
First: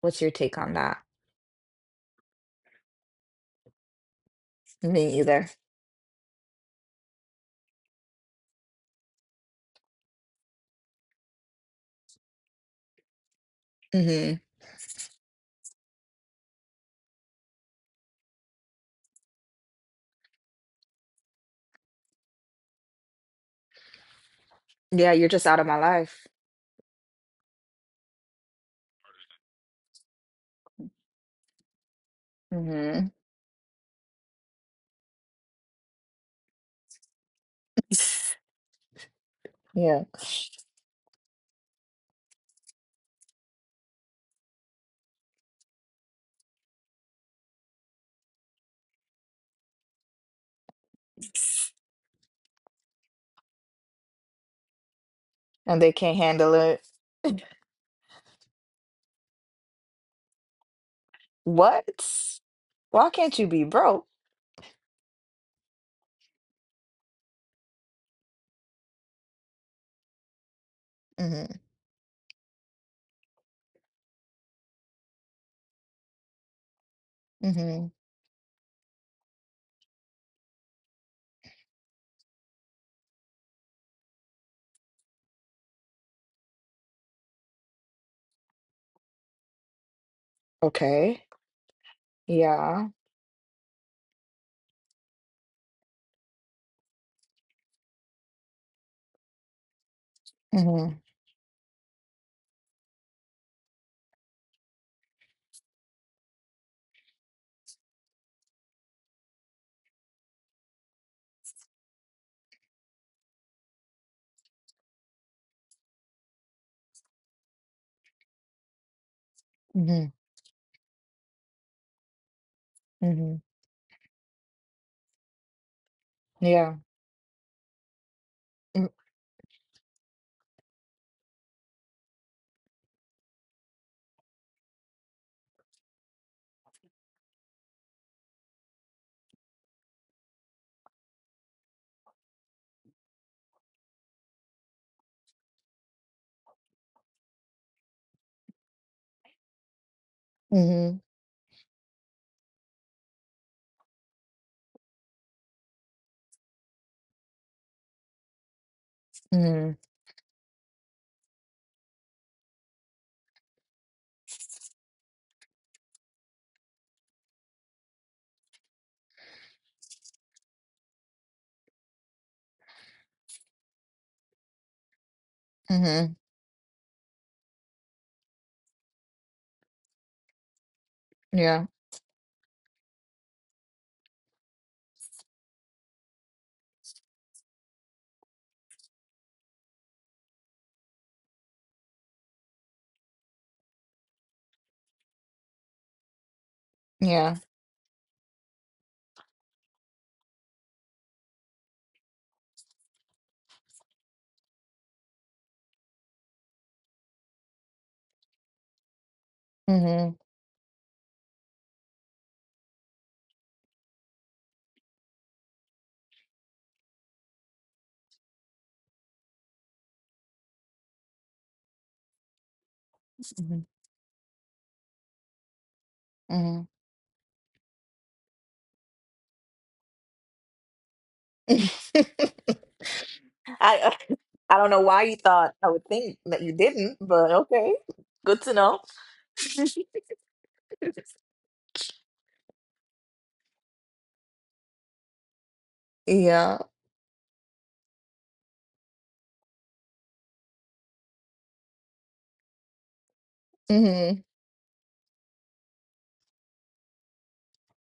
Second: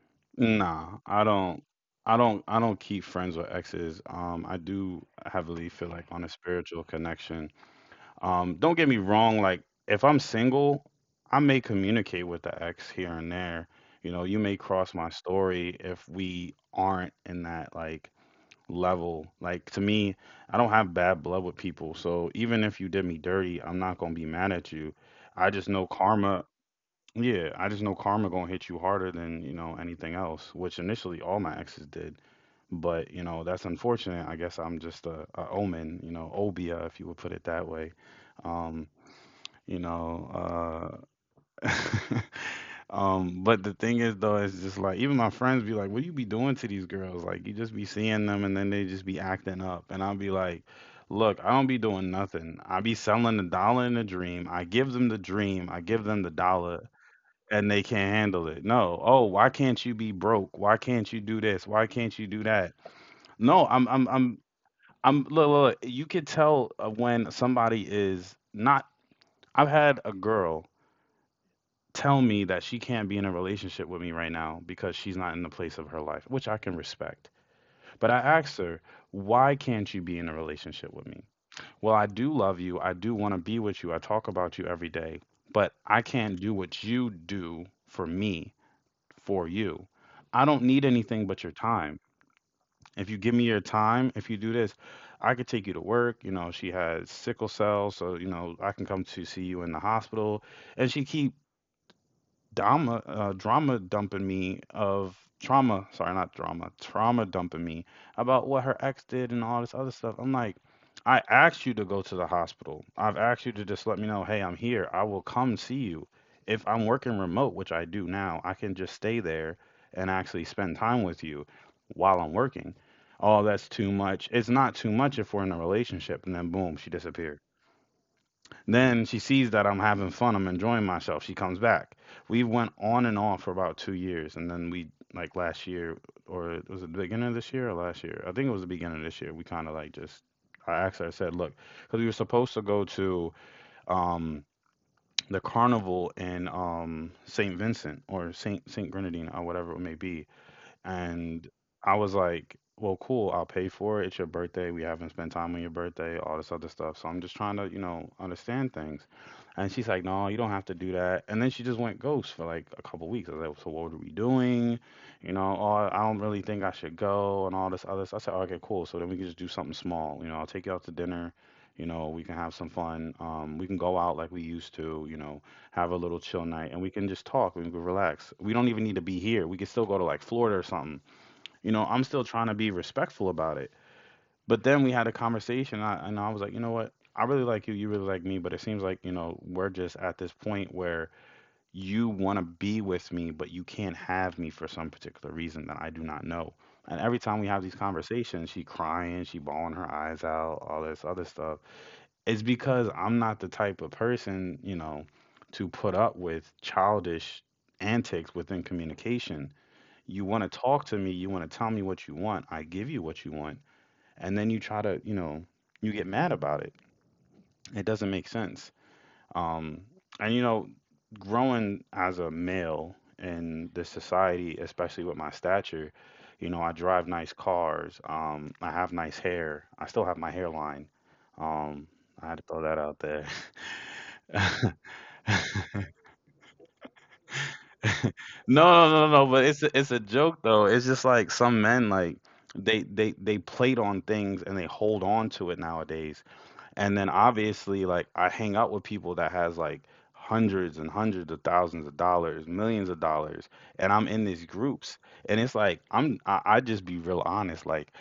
What's your take on Nah, that? I don't. I don't. I don't keep friends with exes. I do Me either. heavily feel like on a spiritual connection. Don't get me wrong. Like if I'm single, I may communicate with the ex here and there. You know, you Hmm. may cross my story if we aren't in that, like, level. Like, to me, I don't have bad blood with people. So even if you did me dirty, I'm not gonna be mad at you. Yeah, you're I just just out of know my life. karma. Yeah, I just know karma gonna hit you harder than, you know, anything else, which initially all my exes did. But, Hmm. you know, that's unfortunate. I guess I'm just a omen, you know, obia, if you would put it that way. Um, you Yeah. know, uh but the thing is though, it's just like even my friends be like, "What you be doing to these girls? Like, you just be seeing them and then they just be acting up." And I'll be like, "Look, I don't be doing nothing. I be selling the dollar in the dream. I give them the dream, I And give they them the can't handle dollar, it. and they can't handle it." No. Oh, why can't you be broke? Why can't you do this? Why What? can't you do that? Why can't No. you be broke? I'm Look, look, you could tell, when somebody is not. I've had a girl Hmm. tell me that she can't be in a relationship with me right now because she's not in the place of her life, which I can respect. But Hmm. I asked her, "Why can't you be in a relationship with me?" Well, I do love you. I do want to be with you. I talk about you every day, but I can't do what you do for me for you. I don't need anything but Okay. your time. If Yeah. you give me your time, if you do this, I could take you to work. You know, she has sickle cell, so you know, I can come to see you in the hospital. And she Hmm. keep drama dumping me of trauma, sorry, not drama, trauma dumping me about what her ex did and all this other stuff. I'm like, I asked you to go to the hospital. I've asked you to just let me know, hey, I'm here. I will come see you if I'm working remote, which I do now. I can just stay there and Hmm. actually spend time with you while I'm working. Oh, Hmm. that's too much. It's not too much if we're in a relationship. And then boom, she Yeah. disappeared. Then Mm. she sees that I'm having fun, I'm enjoying myself. She comes back. We went on and off for about 2 years, and then we, like, last year, or was it the beginning of this year or last year? I think it was the beginning of this year. We kind of like just. I asked her. I said, look, because we were supposed to go to um the carnival in Saint Vincent, or Saint Grenadine, or whatever it may be, Mm-hmm. and I was like, well, cool, I'll pay for it. It's your birthday. We haven't spent time on your birthday, all this other stuff. So I'm just trying to, you know, understand things. And she's like, Hmm. no, you don't have to do that. And then she just went ghost for like a couple weeks. I was like, so what are we doing? You know, oh, I don't really think I should go and all this other stuff. I said, okay, cool. So then we can just do something small. You know, I'll take you out to dinner. You know, we can have some fun. We can go out like we used to. You know, have a little Hmm. chill night, and we can just talk and we can relax. We don't even need to be here. We can still go to like Florida or something. You know, Yeah. I'm still trying to be respectful about it. But then we had a conversation, and I was like, you know what? I really like you. You really like me. But it seems like, you know, we're just at this point where you want to be with me, but you can't have me for some particular reason that I do not know. And every time we Yeah. have these conversations, she crying, she bawling her eyes out, all this other stuff it's because I'm not the type of person, you know, to put up with childish antics within communication. You Hmm. want to talk to me, you want to tell me what you want, I give you what you want, and then you try to, you know, you get mad about it. It doesn't make sense. Um, and you know, growing as a male in Hmm. this society, especially with my stature, you know, I Hmm. drive nice cars, I have nice hair, I still have my hairline. Um, I had to throw that out there. I uh, I don't know why you thought I would think that you didn't, but okay, good No, to no, know. no, no, no. But it's a joke though. It's just like some men like they plate on things and they hold on to it nowadays. Yeah. And then obviously like I hang out with people that has like hundreds and hundreds of thousands of dollars, millions of dollars, and I'm in Mhm. these groups. And it's like I just be real honest. Like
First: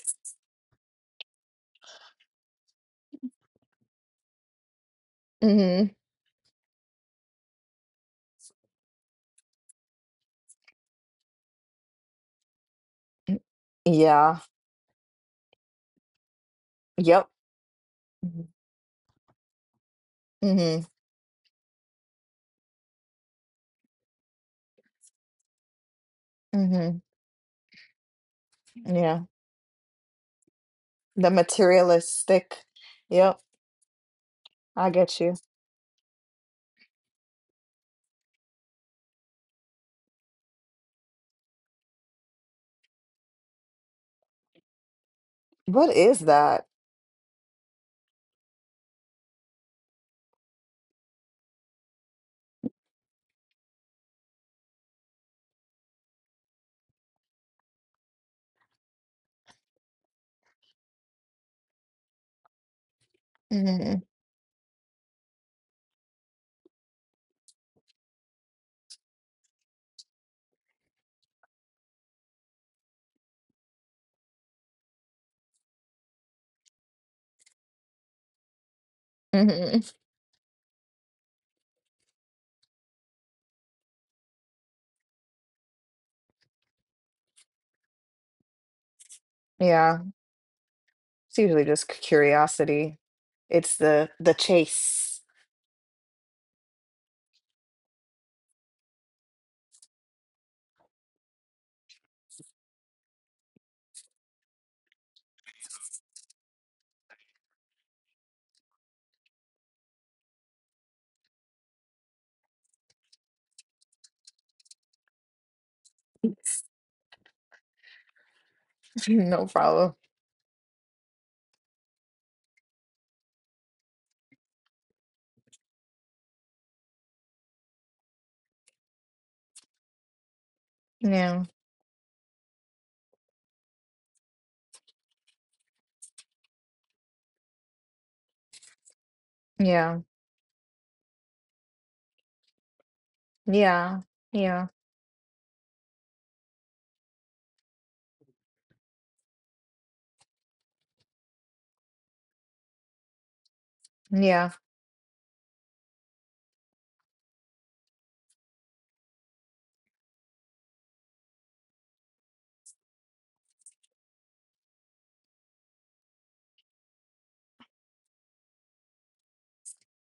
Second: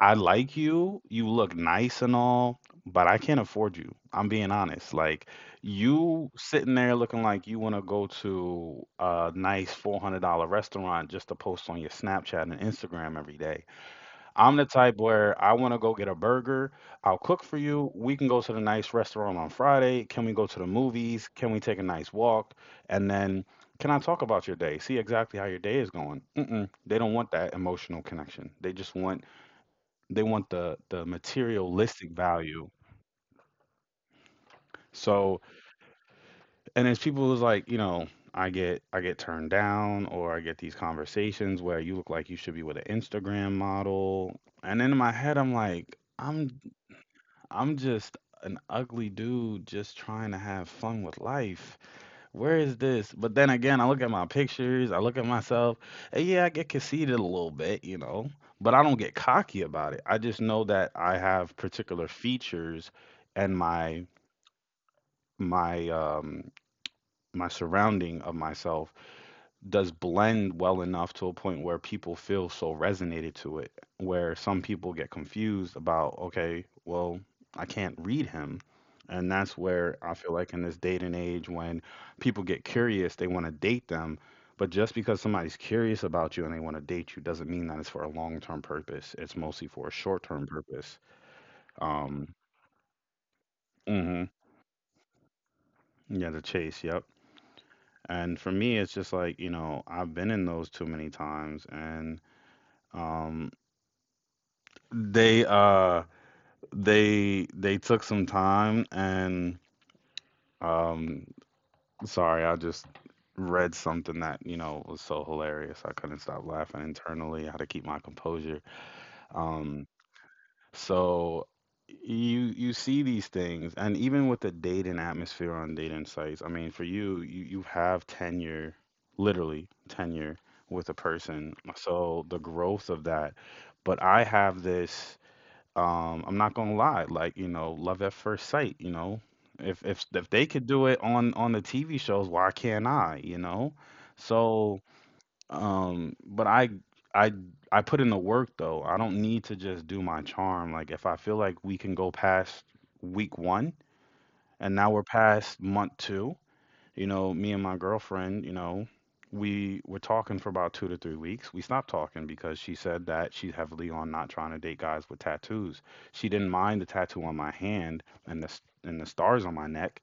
I like you. You look nice and all, but I can't afford you. I'm being honest. Like Mhm. you sitting there looking like you want to go to a nice $400 restaurant just to post on your Snapchat and Instagram every day. Yeah. I'm the type where I want to go get a burger. I'll Yep. cook for you. We can go Mm-hmm. to the nice restaurant on Friday. Can we go to the Mm-hmm. movies? Can we take a nice walk? And then can I talk about your day? See exactly how your day is going. Mm-mm. They Mm-hmm. don't want that emotional connection. They just want Yeah. they want the The materialistic value. materialistic. Yep. I get So, you. and it's people who's like, you know, I get turned down or I get these conversations where you look like you should be with an Instagram model. And then in my head I'm What like, is I'm that? I'm just an ugly dude just trying to have fun with life. Where is this? But then again, I look at my pictures, I look at myself, and yeah, I get conceited a little bit, you know, but I don't get cocky about it. I just know that I have particular features and Mm-hmm. My um my surrounding of myself does blend well enough to a point where people feel so resonated to it, where some people get confused about, okay, well, I can't read him. And that's Hmm. where I feel like in this date and age, when people get curious, they want to date them. But just because somebody's curious about you and they want to date you doesn't mean that it's for a long term purpose. It's mostly for Yeah. a short term purpose. It's usually just Um, curiosity. It's the hmm. chase. Yeah, the chase. Yep. And for me, it's just like, you know, I've been in those too many times. And, um, they uh they took some time and um sorry, I just read something that, you know, was so hilarious. I couldn't stop laughing internally. I had to keep my composure. No Um problem. so you you see these things, and even with the dating atmosphere on dating sites, I mean, for you you you have tenure, literally tenure with a Yeah. person. So the growth of that but I have this. I'm not gonna lie, like, you know, love at first sight, you know, if Yeah. if if they could do it on the TV shows, why can't I? You know, Yeah. Yeah. so um but i i i put in the work though. I don't need to just do my charm. Like if I feel like we can go past week one Yeah. and now we're past month two, you know, me and my girlfriend, you know, we were talking for about 2 to 3 weeks. We stopped talking because she said that she's heavily on not trying to date guys with tattoos. She didn't mind the tattoo on my hand and the stars on my neck,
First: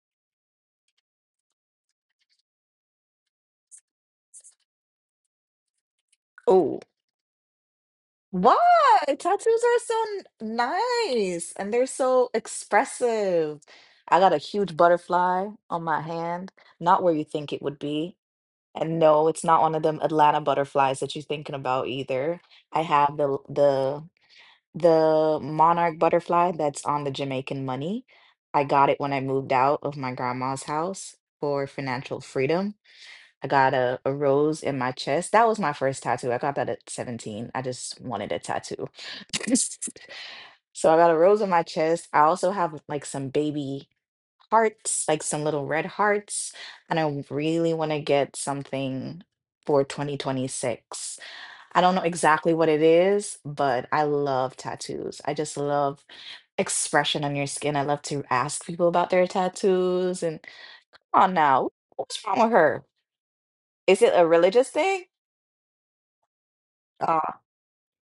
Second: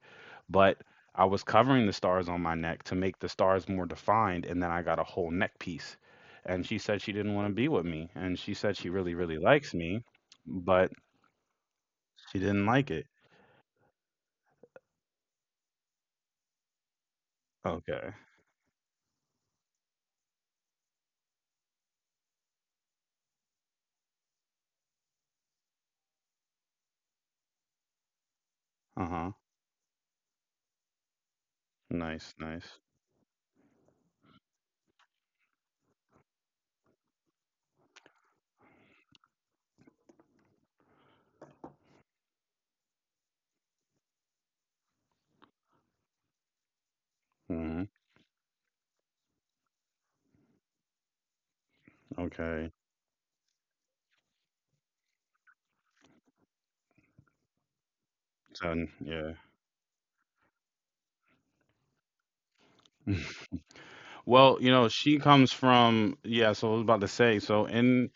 but I was covering the stars on my neck to make the stars more defined, and then I got a whole neck piece. And she Oh. said she didn't want to be with me, and she What? said she really, really Tattoos likes are me, so but nice and they're so she didn't like it. expressive. I got a huge butterfly on my hand, not where you think it would Okay. be. And no, it's not one of them Atlanta butterflies that you're thinking about either. I have the monarch butterfly that's on the Jamaican money. I got Uh it when I huh. moved out of my grandma's house for financial Nice, nice. freedom. I got a rose in my chest. That was my first tattoo. I got that at 17. I just wanted a tattoo. So I got a rose on my chest. I also have like some baby hearts, like some little red hearts, and I really Hmm. want to get something for 2026. I don't know exactly Okay. what it is, but I love tattoos. I just love expression on your skin. I love to ask Son, people about their yeah. tattoos and oh now, what's wrong with her? Is it a Well, you religious know, thing? she comes from yeah, so I was about to say, Uh, so in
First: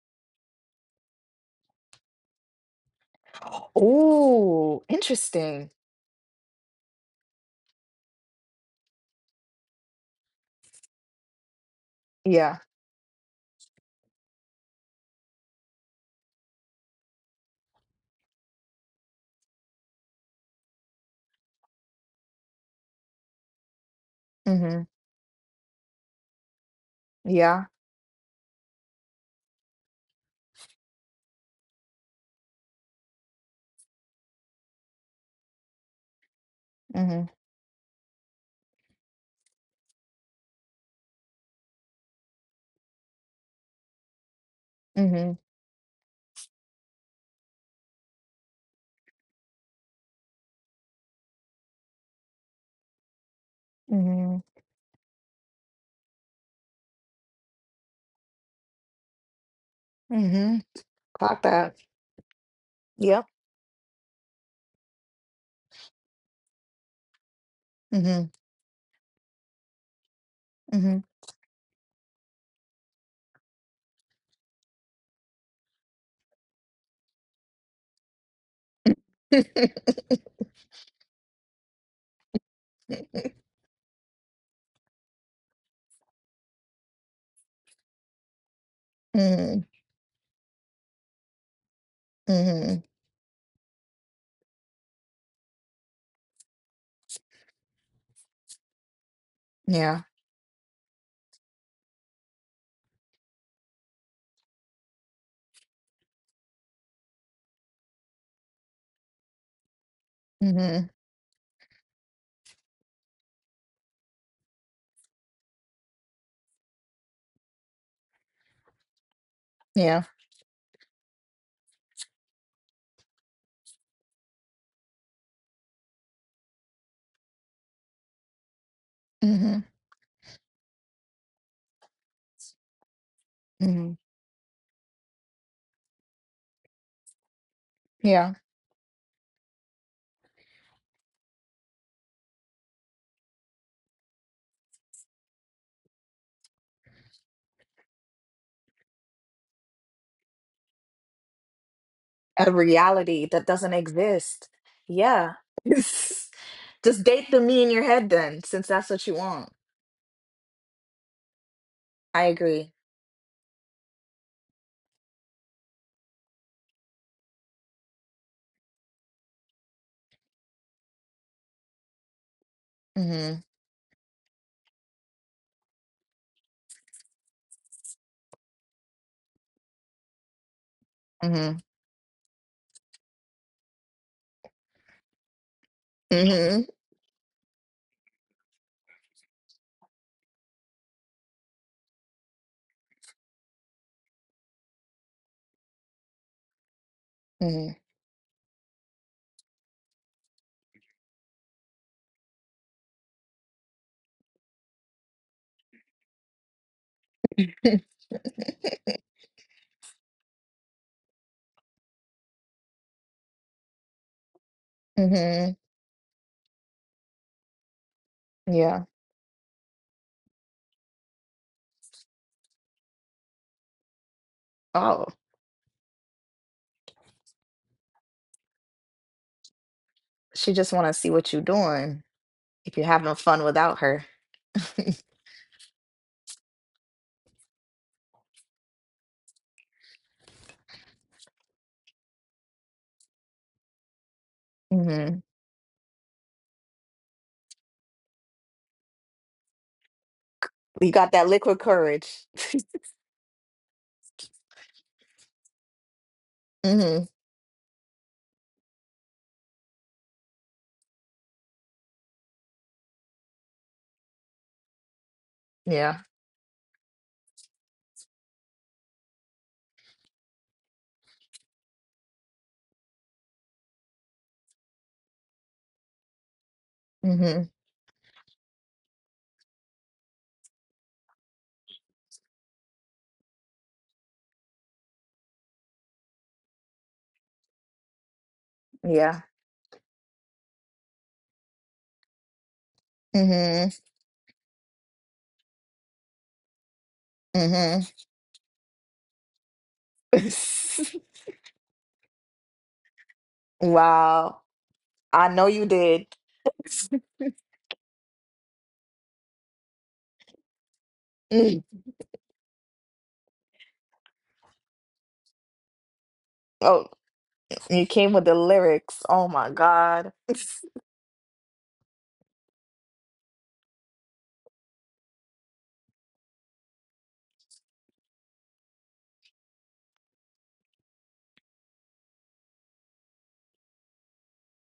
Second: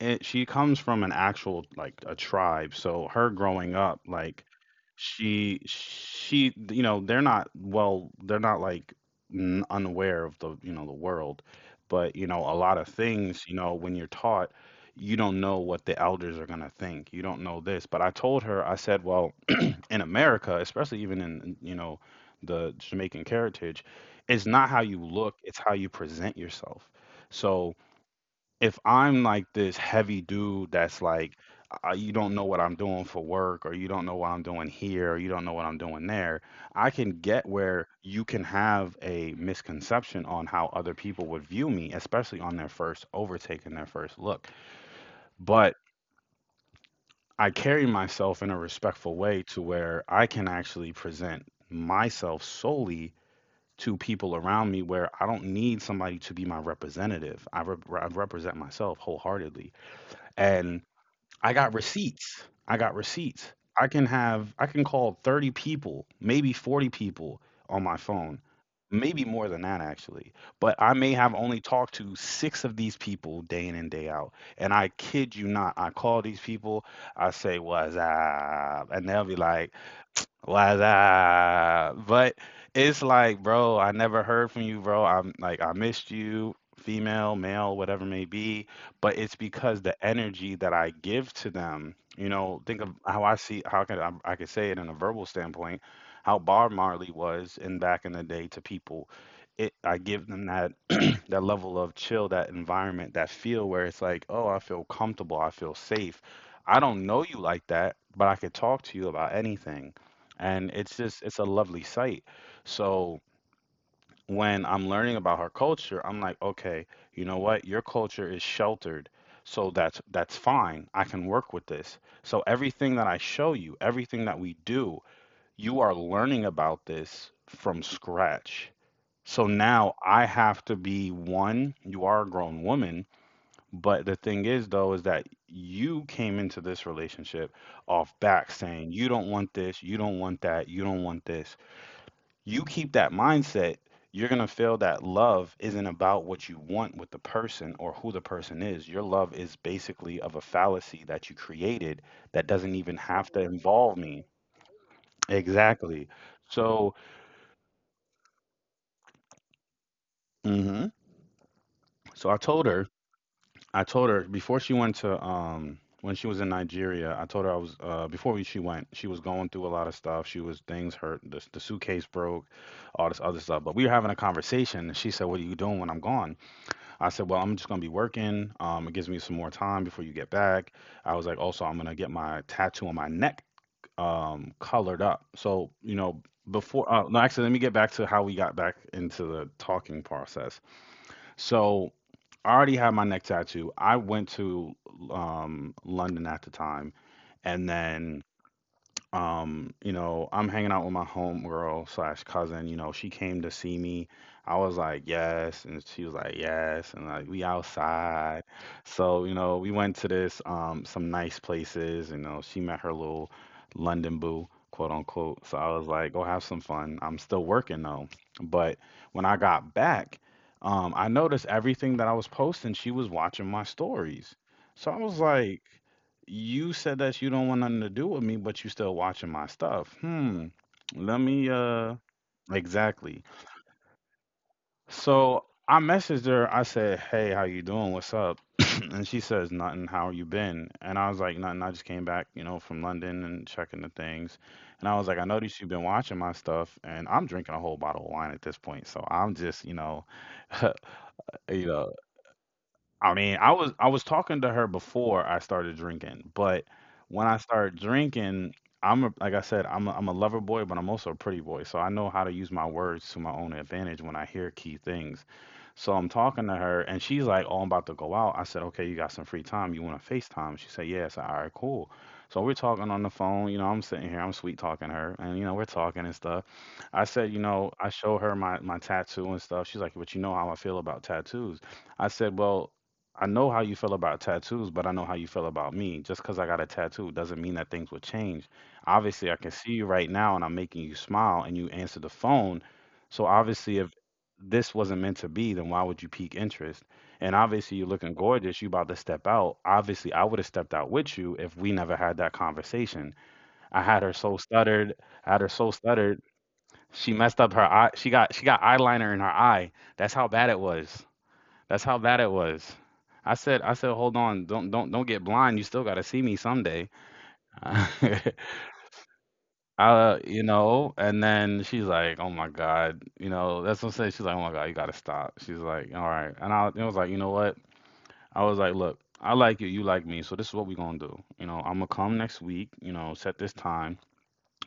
it, she comes from an actual like a tribe. So her growing up, like oh, she interesting. she you know, they're not well, they're not like n- unaware of the, you know, the world, but you know, Yeah. a lot of things, you know, when you're taught, you don't know what the elders are going to think. You don't know this. But I told her, I said, well, in America, especially even in, you know, the Jamaican heritage, it's Mm-hmm. not how you look, it's how you present yourself. Yeah. So if I'm like this heavy dude that's like, you don't know what I'm doing for work, or you don't know what I'm doing here, or you don't know what I'm doing there, I Mm-hmm. can get where you can have a misconception on how other people would view me, especially on their first overtake and their first look. Mm-hmm. But I carry myself in a respectful way to where I can actually present myself solely to people Mm-hmm. around me where I don't need somebody to be my representative. I represent myself wholeheartedly. Mm-hmm. And Clock I got that. receipts. I got Yep. receipts. I can call 30 people, maybe 40 people on my Mm-hmm. phone, maybe more than that actually. But I Mm-hmm. may have only talked to six of these people day in and day out. And I kid you not, I call these people, I say, what's up? And they'll be like, why's up? But it's like, bro, I never heard from you, bro. I'm like, I missed you, female, male, whatever it may be. But it's because the energy that I give to them, you know, Mm-hmm. think of how I see, I could say it in a verbal standpoint, how Bob Marley was in back in the day to people. It, I Yeah. give them that that level of chill, that environment, that feel where it's like, oh, I feel comfortable, I feel safe. I don't know you like that, but I could talk to you about anything, and Hmm. It's a lovely sight. So when I'm learning about her culture, I'm like, okay, you know what, your culture is sheltered. So Yeah. that's fine, I can work with this. So everything that I show you, everything that we do, you are learning about this from scratch. So Hmm. now I have to be one, you are a grown woman. Hmm. But the thing is though is that you came into this relationship off Yeah. back saying you don't want this, you don't want that, you don't want this. You keep that mindset, you're going to feel that love isn't about what you want with the person or who the person is. Your love is basically of a fallacy that you created that A doesn't even reality have to that doesn't involve me. exist. Yeah. Exactly. So, Just date the me in your head then, since that's what you want. hmm, I so agree. I told her before she went to, when she was in Nigeria, I told her I was, before we, she went, she was going through a lot of stuff. She was, things hurt, the suitcase broke, all this Hmm. other stuff. But we were having a conversation and she said, "What are you doing when I'm gone?" I said, "Well, I'm just gonna be working. It gives me some more time before you get back." I was like, Hmm. "Also, I'm gonna get my tattoo on my neck colored up." So you know, Hmm. before no, actually, let me get back to how we got back into the talking process. So I already had my neck tattoo. I went to London at the time, and Hmm. then I'm hanging out with my homegirl slash cousin. She came to see me. I was like, yes, and she was like, yes, and like, we outside. So we went to this some nice places. She met her little London boo, quote unquote. Hmm. So I was like, go have some fun, I'm still working though. But Yeah. when I got back, I noticed everything that I was posting, she was watching my stories. So I Oh, was like, you said that you don't want nothing to do with me, but you still watching my stuff. Hmm. she just want to see Let what you're me, doing. If you're having exactly. fun without her. So I messaged her, I said, Hey, how you doing? What's up? And she says, Nothing, how you been? And I was like, Nothing, I just came back, from London and checking the things. And I was like, Hmm. I noticed you've been watching my stuff, and I'm drinking a whole bottle of wine at this point. So I'm just, You got that liquid you know courage. I mean, I was talking to her before I started drinking, but Hmm. when I start drinking, I'm a, like I said, I'm a lover boy, but I'm also a pretty boy, so I know how to use my words to my own advantage when I hear key things. So Yeah. I'm talking to her and she's like, "Oh, I'm about to go out." I said, "Okay, you got some free time? You want to FaceTime?" She said, "Yeah." I said, "All right, cool." So we're talking on the phone. I'm sitting here, I'm sweet talking her, and we're talking and stuff. I said, Hmm. I show her my tattoo and stuff. She's like, "But you know how I feel about tattoos." I said, "Well." I know how you feel about tattoos, but I know how you feel about me. Just because I got a tattoo doesn't mean that things will change. Yeah. Obviously, I can see you right now, and I'm making you smile and you answer the phone. So Mhm. obviously, if this wasn't meant to be, then why would you pique interest? And obviously, you're Mhm. looking gorgeous. You about to step out. Obviously, I would have stepped out with you if we never had that conversation. I had her so Wow. stuttered. I I had her know you so did. stuttered. She messed up her eye. She got eyeliner in her eye. That's how bad it was. That's Mm. how bad it was. I said hold on. Don't get blind. You still got to see me Oh, someday. you came with the lyrics. Oh my God. Uh, you know, and then she's like, "Oh my God," that's what I'm saying. She's like, "Oh my God, you gotta stop." She's like, "All right," and I was like, "You know what?" I was like, "Look, I like you like me, so this is what we gonna do. I'm gonna come next week. Set this time.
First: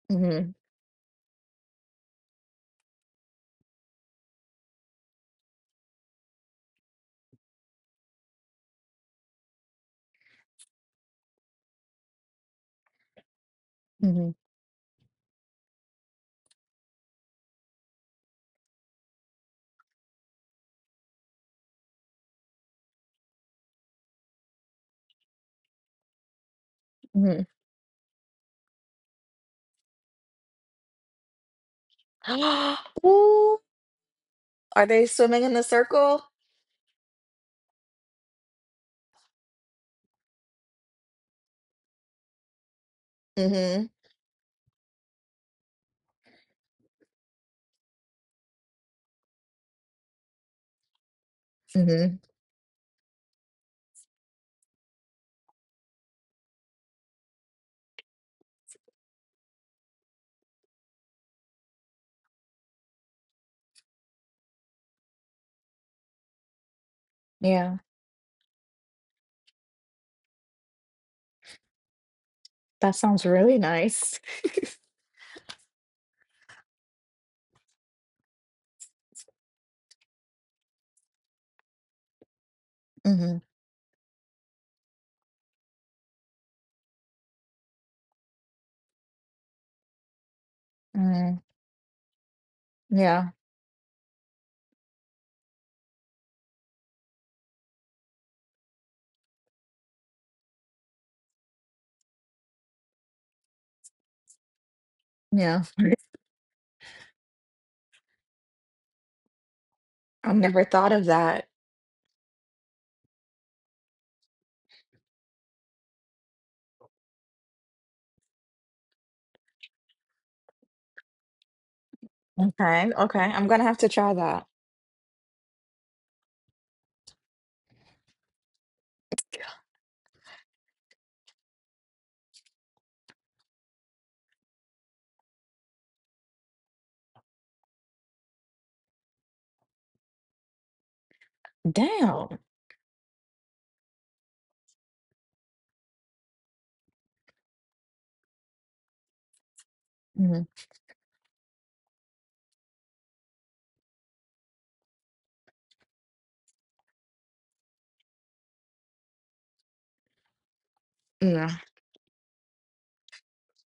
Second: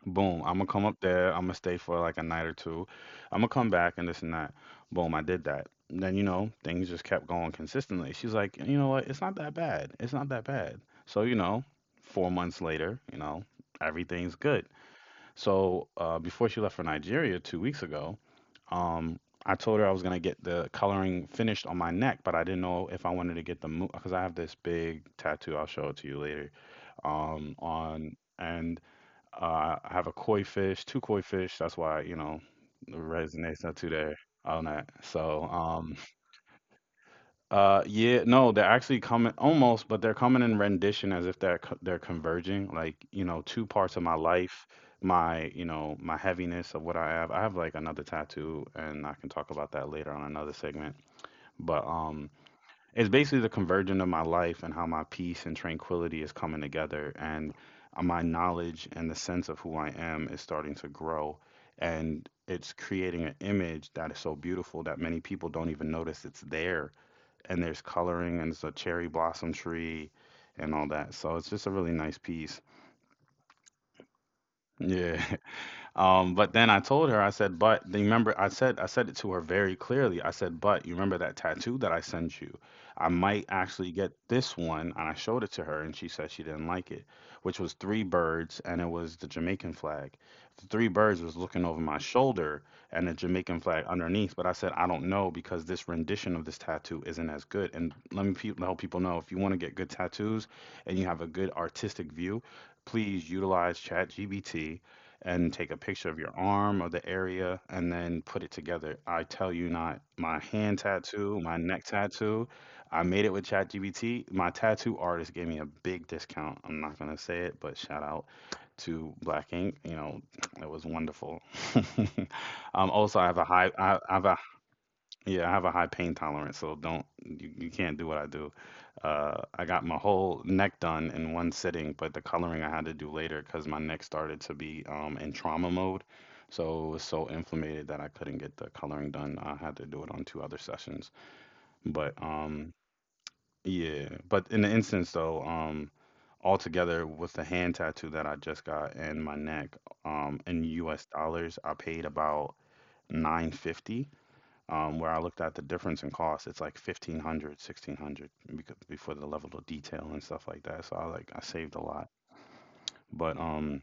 Boom, I'm Mhm. gonna come up there. I'm gonna stay for like a night or two. I'm gonna come back and this and that. Boom, I did that. And then things just kept going consistently. She's like, "You know what? It's not that bad. It's not that bad." So 4 months later, Mhm. everything's good. So before she left for Nigeria 2 weeks ago, um, I told her I was gonna get the coloring finished on my neck, but I didn't know if I wanted to get the moon because I have this big tattoo. I'll show it to you later. Mhm. On and I have a koi fish, two koi fish. That's why Ooh, resonates not too there on are that. they swimming So in a um, circle? uh, yeah, no, they're actually coming almost, but they're coming in rendition as if they're they're converging. Like, two Mhm. parts of my life, my heaviness of what I have. I have like another tattoo, and I can talk about that later on another segment. But Mhm. It's basically the convergence of my life and how my peace and tranquility is coming together, and my knowledge and the sense of who I am is starting to grow, and it's creating an image that is so beautiful that many people don't even notice it's there, and Yeah. there's coloring and it's a cherry blossom tree and all that. So it's just a really nice piece. That sounds really nice. Yeah. But then I told her, I said, but remember, I said it to her very clearly. I said, but you remember that tattoo that I sent you? I might Mhm. actually get this one. And I showed it to her, and she said she didn't like it, which was three birds, and it was the Jamaican flag. The three birds was Mm. looking over my shoulder and the Yeah. Jamaican flag underneath. But I said, I don't know because this rendition of this tattoo isn't as good. And let me help people know, if you want to get good tattoos and you have a good artistic view, please utilize ChatGPT and Yeah. take a picture of your arm or the area and then put it together. I tell you not, I've my never hand thought of tattoo, that. my neck tattoo, I made it with ChatGPT. My tattoo artist gave me a big discount. I'm not going to say it, but shout out to Black Ink. It was wonderful. um, Okay. also, I Okay. have a I'm high, gonna have to I try have a, that. yeah, I have a high pain tolerance, so don't you, you can't do what I do. I got my whole neck done in one sitting, but the coloring I had to do later because my neck started to be, in trauma mode. So it was so inflamed that I couldn't get the coloring done. I had to do it on two other sessions. But Damn. Yeah, but in the instance though, altogether with the hand tattoo that I just got and my neck, Mhm. in U.S. dollars, I paid about 950, where I looked at the difference in cost. It's like 1,500, 1,600, before the level of detail and stuff like that. So I, like, I Yeah. saved a lot. But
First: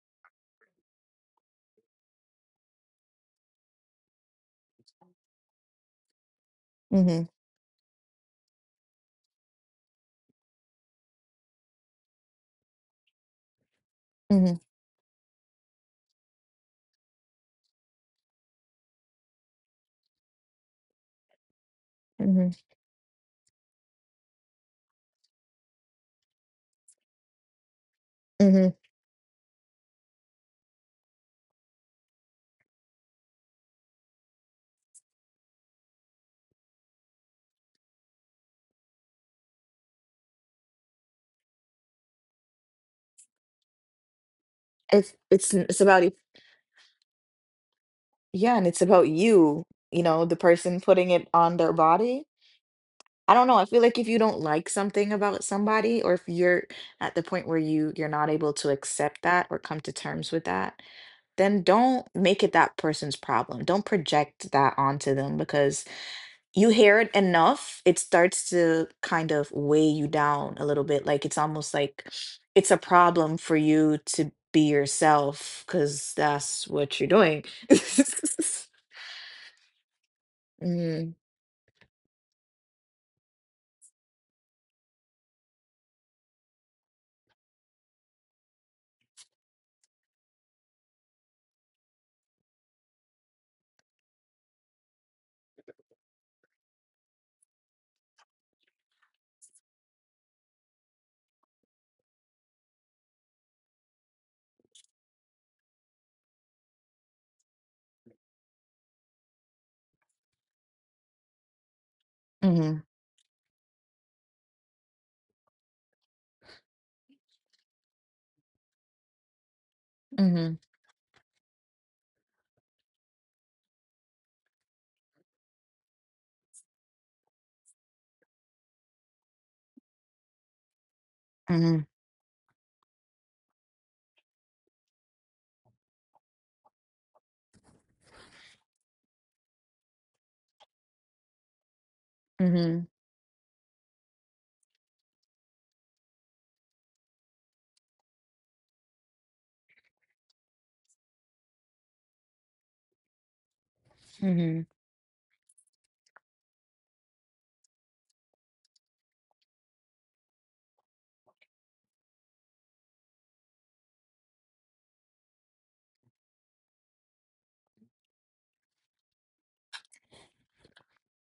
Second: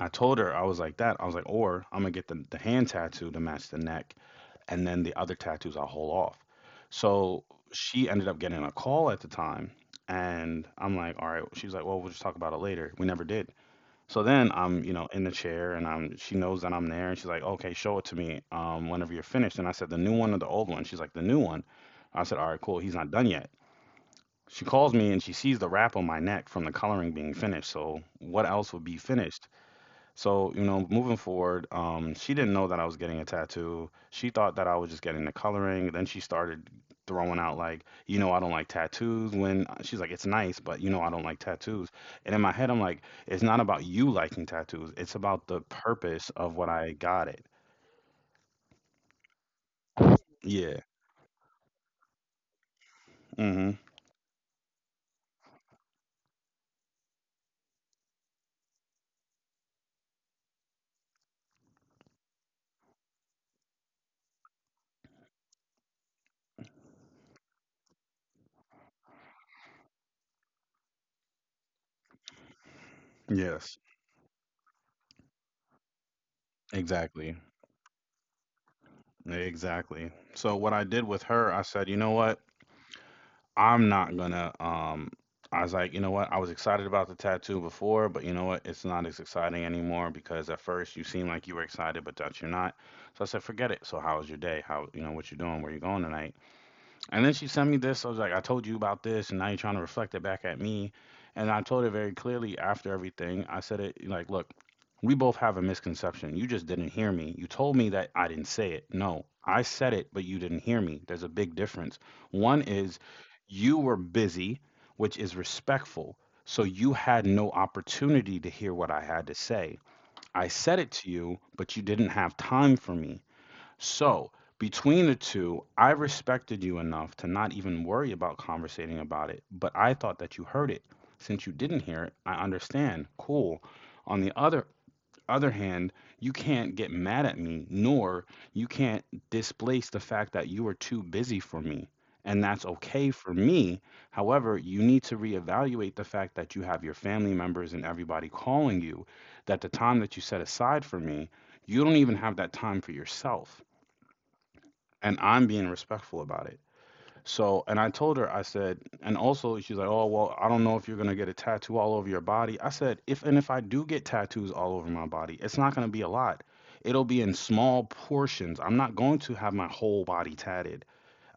I told her I was like that. I was like, or I'm gonna get the hand tattoo to match the neck, and then the other tattoos I'll hold off. Mhm. So she ended up getting a call at the time, and I'm like, all right. She was like, well, we'll just talk about it later. We never did. So then Mhm. I'm, in the chair, and I'm, she knows that I'm there, and she's like, "Okay, show it to me whenever you're finished." And I said, "The new one or the old one?" She's like, "The new one." I said, "All Mhm. right, cool. He's not done yet." She calls me and she sees the wrap on my neck from the coloring being finished. So, what else Mhm. would be finished? So, moving forward, she didn't know that I was getting a tattoo. She thought that I was just getting the coloring. Then she started throwing out, like, I don't like tattoos. When she's like, it's nice, but I don't like tattoos. And in my head, I'm like, it's not about you liking tattoos. It's about the It's about it, purpose of what I got it. yeah, and it's about you, you know, the Yeah. person putting it on their body. I don't know, I Mm-hmm. feel like if you don't like something about somebody, or if you're at the point where you're not able to accept that or come to terms with that, then don't make it that person's problem. Don't project that onto them because you hear it enough, it starts to kind of weigh you down a little bit. Like it's almost like it's a problem for Yes. you to be yourself because that's what you're Exactly. doing. Exactly. So what I did Mm-hmm. with her, I said, you know what? I'm not gonna, I was like, you know what? I was excited about the tattoo before, but you know what? It's not as exciting anymore because at first you seem like you were excited, but that you're not. So I said, forget it. So how was your day? How you know what you are doing? Where you going tonight? And then she sent me this. So I was like, I told you about this, and now you're trying to reflect it back at me. And I told her very clearly after everything. I said it like, look, we both have a misconception. You just didn't hear me. You told me that I didn't say it. No, I said it, but you didn't hear me. There's a big difference. One Mm-hmm. is you were busy, which is respectful. So you had no opportunity to hear what I had to say. I said it to you, but you didn't have time for me. So between the two, I respected you enough to not even worry about conversating about it, but I thought that you heard it. Since you didn't Mm-hmm. hear it, I understand. Cool. On the other hand, you can't get mad at me, nor you can't displace the fact that you are too busy for me. And that's Mm-hmm. okay for me. However, you need to reevaluate the fact that you have your family members and everybody calling you, that the time that you set aside for me, you don't even have that time for yourself. Mm-hmm. And I'm being respectful about it. So, and I told her, I said, and also she's like, oh, well, I don't know if you're going to get a tattoo all over your body. I said, if I do get tattoos all over my body, it's not going to be a lot. It'll be in small portions. I'm not going to have my whole body tatted.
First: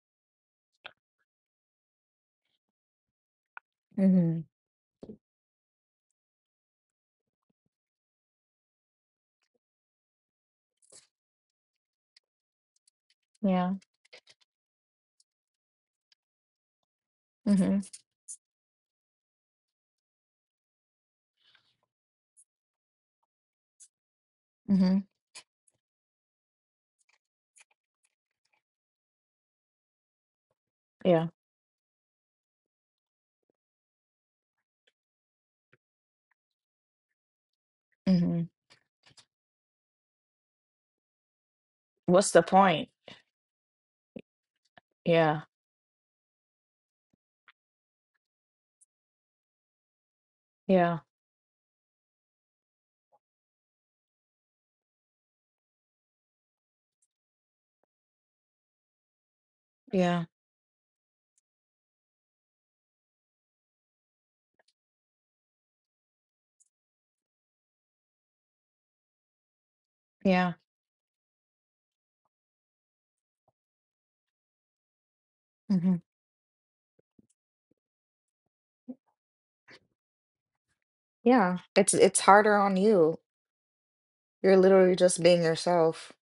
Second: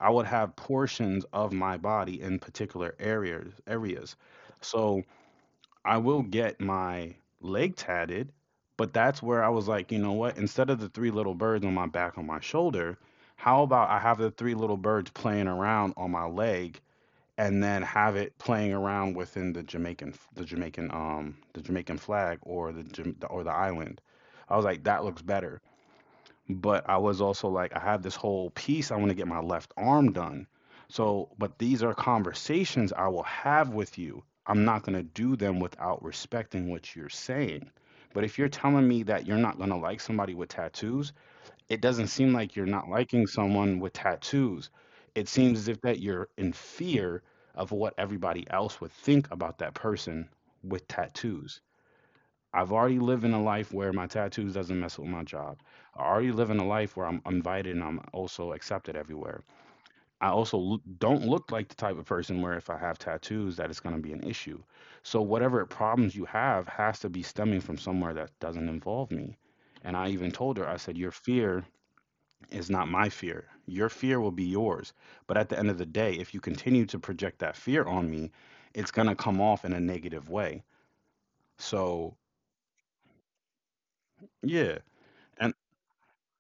I would have portions of my body in particular areas. Mm-hmm. So, I will get my leg tatted, but that's where I was like, you know what? Instead of the three little birds on my shoulder, how Yeah. about I have the three little birds playing around on my leg, and then Mm-hmm. have it playing around within the Jamaican flag or the island. I was like, Mm-hmm. that looks better, but I was also like, I have this whole piece. I want to get my left arm done. So, Yeah. but these are conversations I will have with you. I'm not going to do them without respecting what you're saying. But if Mm-hmm. you're telling me that you're not going to like somebody with tattoos, it doesn't What's seem the like you're not point? liking someone with tattoos. It Yeah. seems as if that you're in fear of what everybody else would think about that person with Yeah. tattoos. I've already living a life where my tattoos doesn't mess with my job. I already live in a life where I'm invited and I'm also accepted everywhere. Yeah. Don't look like the type of person where if I have tattoos that it's going to be an issue. So whatever problems you have has to be stemming from somewhere that doesn't involve me. And I even told her, Yeah. I said, your fear is not my fear. Your fear will be yours. But at the end of the Mm-hmm. day, if you continue to project that fear on me, it's going to come off in a negative way. Yeah. So, It's harder on you. You're yeah. literally just And being yourself.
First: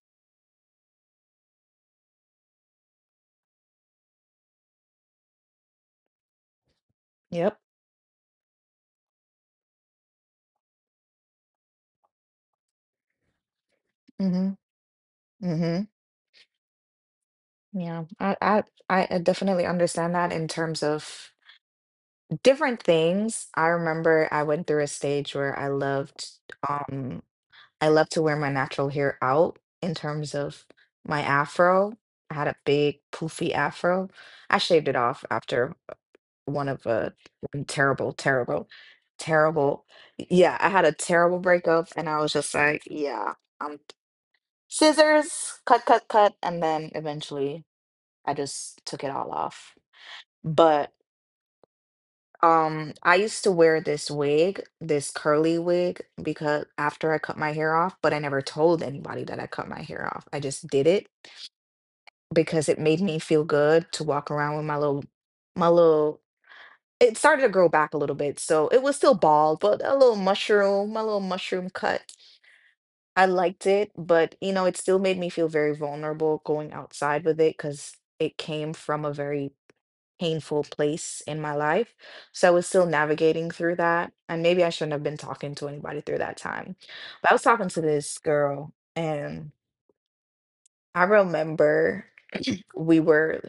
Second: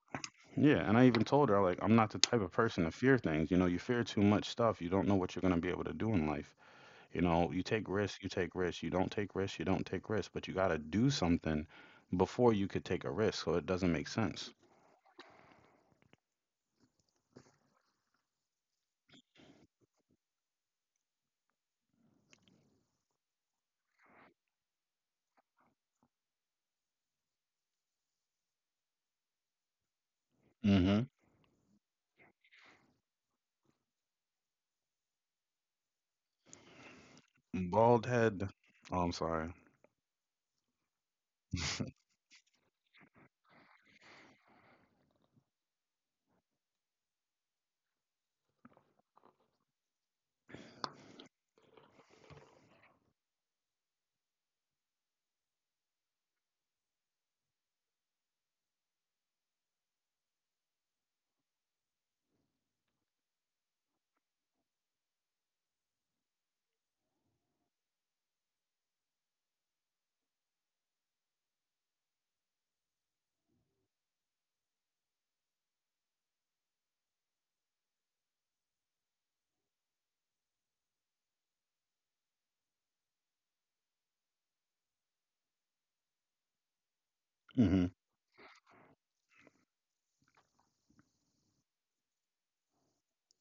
Yeah, and I even told her, like, I'm not the type of person to fear things. You know, you fear too much stuff. You don't know what you're going to be able to do in life. You know, Yep. you take risks, you take risks. You don't take risks, you don't take risks, but you got to do something before you could take a risk, so it doesn't make Mm-hmm. sense. Mm-hmm. Yeah, I, I definitely understand that in terms of different things. I remember I went through a stage where um I loved to wear my natural hair out in terms of Mhm. my afro. I had a big poofy afro. I shaved it off after one of a one Bald terrible, head. terrible, Oh, I'm sorry. terrible. Yeah, I had a terrible breakup and I was just like, yeah, um scissors, cut, cut, cut, and then eventually I just took it all off. But I used to wear this wig, this curly wig, because after I cut my hair off. But I never told anybody that I cut my hair off. I just did it because it made me feel good to walk around with my little it started to grow back a little bit, so it was still bald, but a little mushroom, my little mushroom cut. I liked it, but it still made me feel very vulnerable going outside with it because it came from a very painful place in my life. So I was still navigating through that. And maybe I shouldn't have been talking to anybody through that time. But I was talking to Mhm. this girl, and I remember we were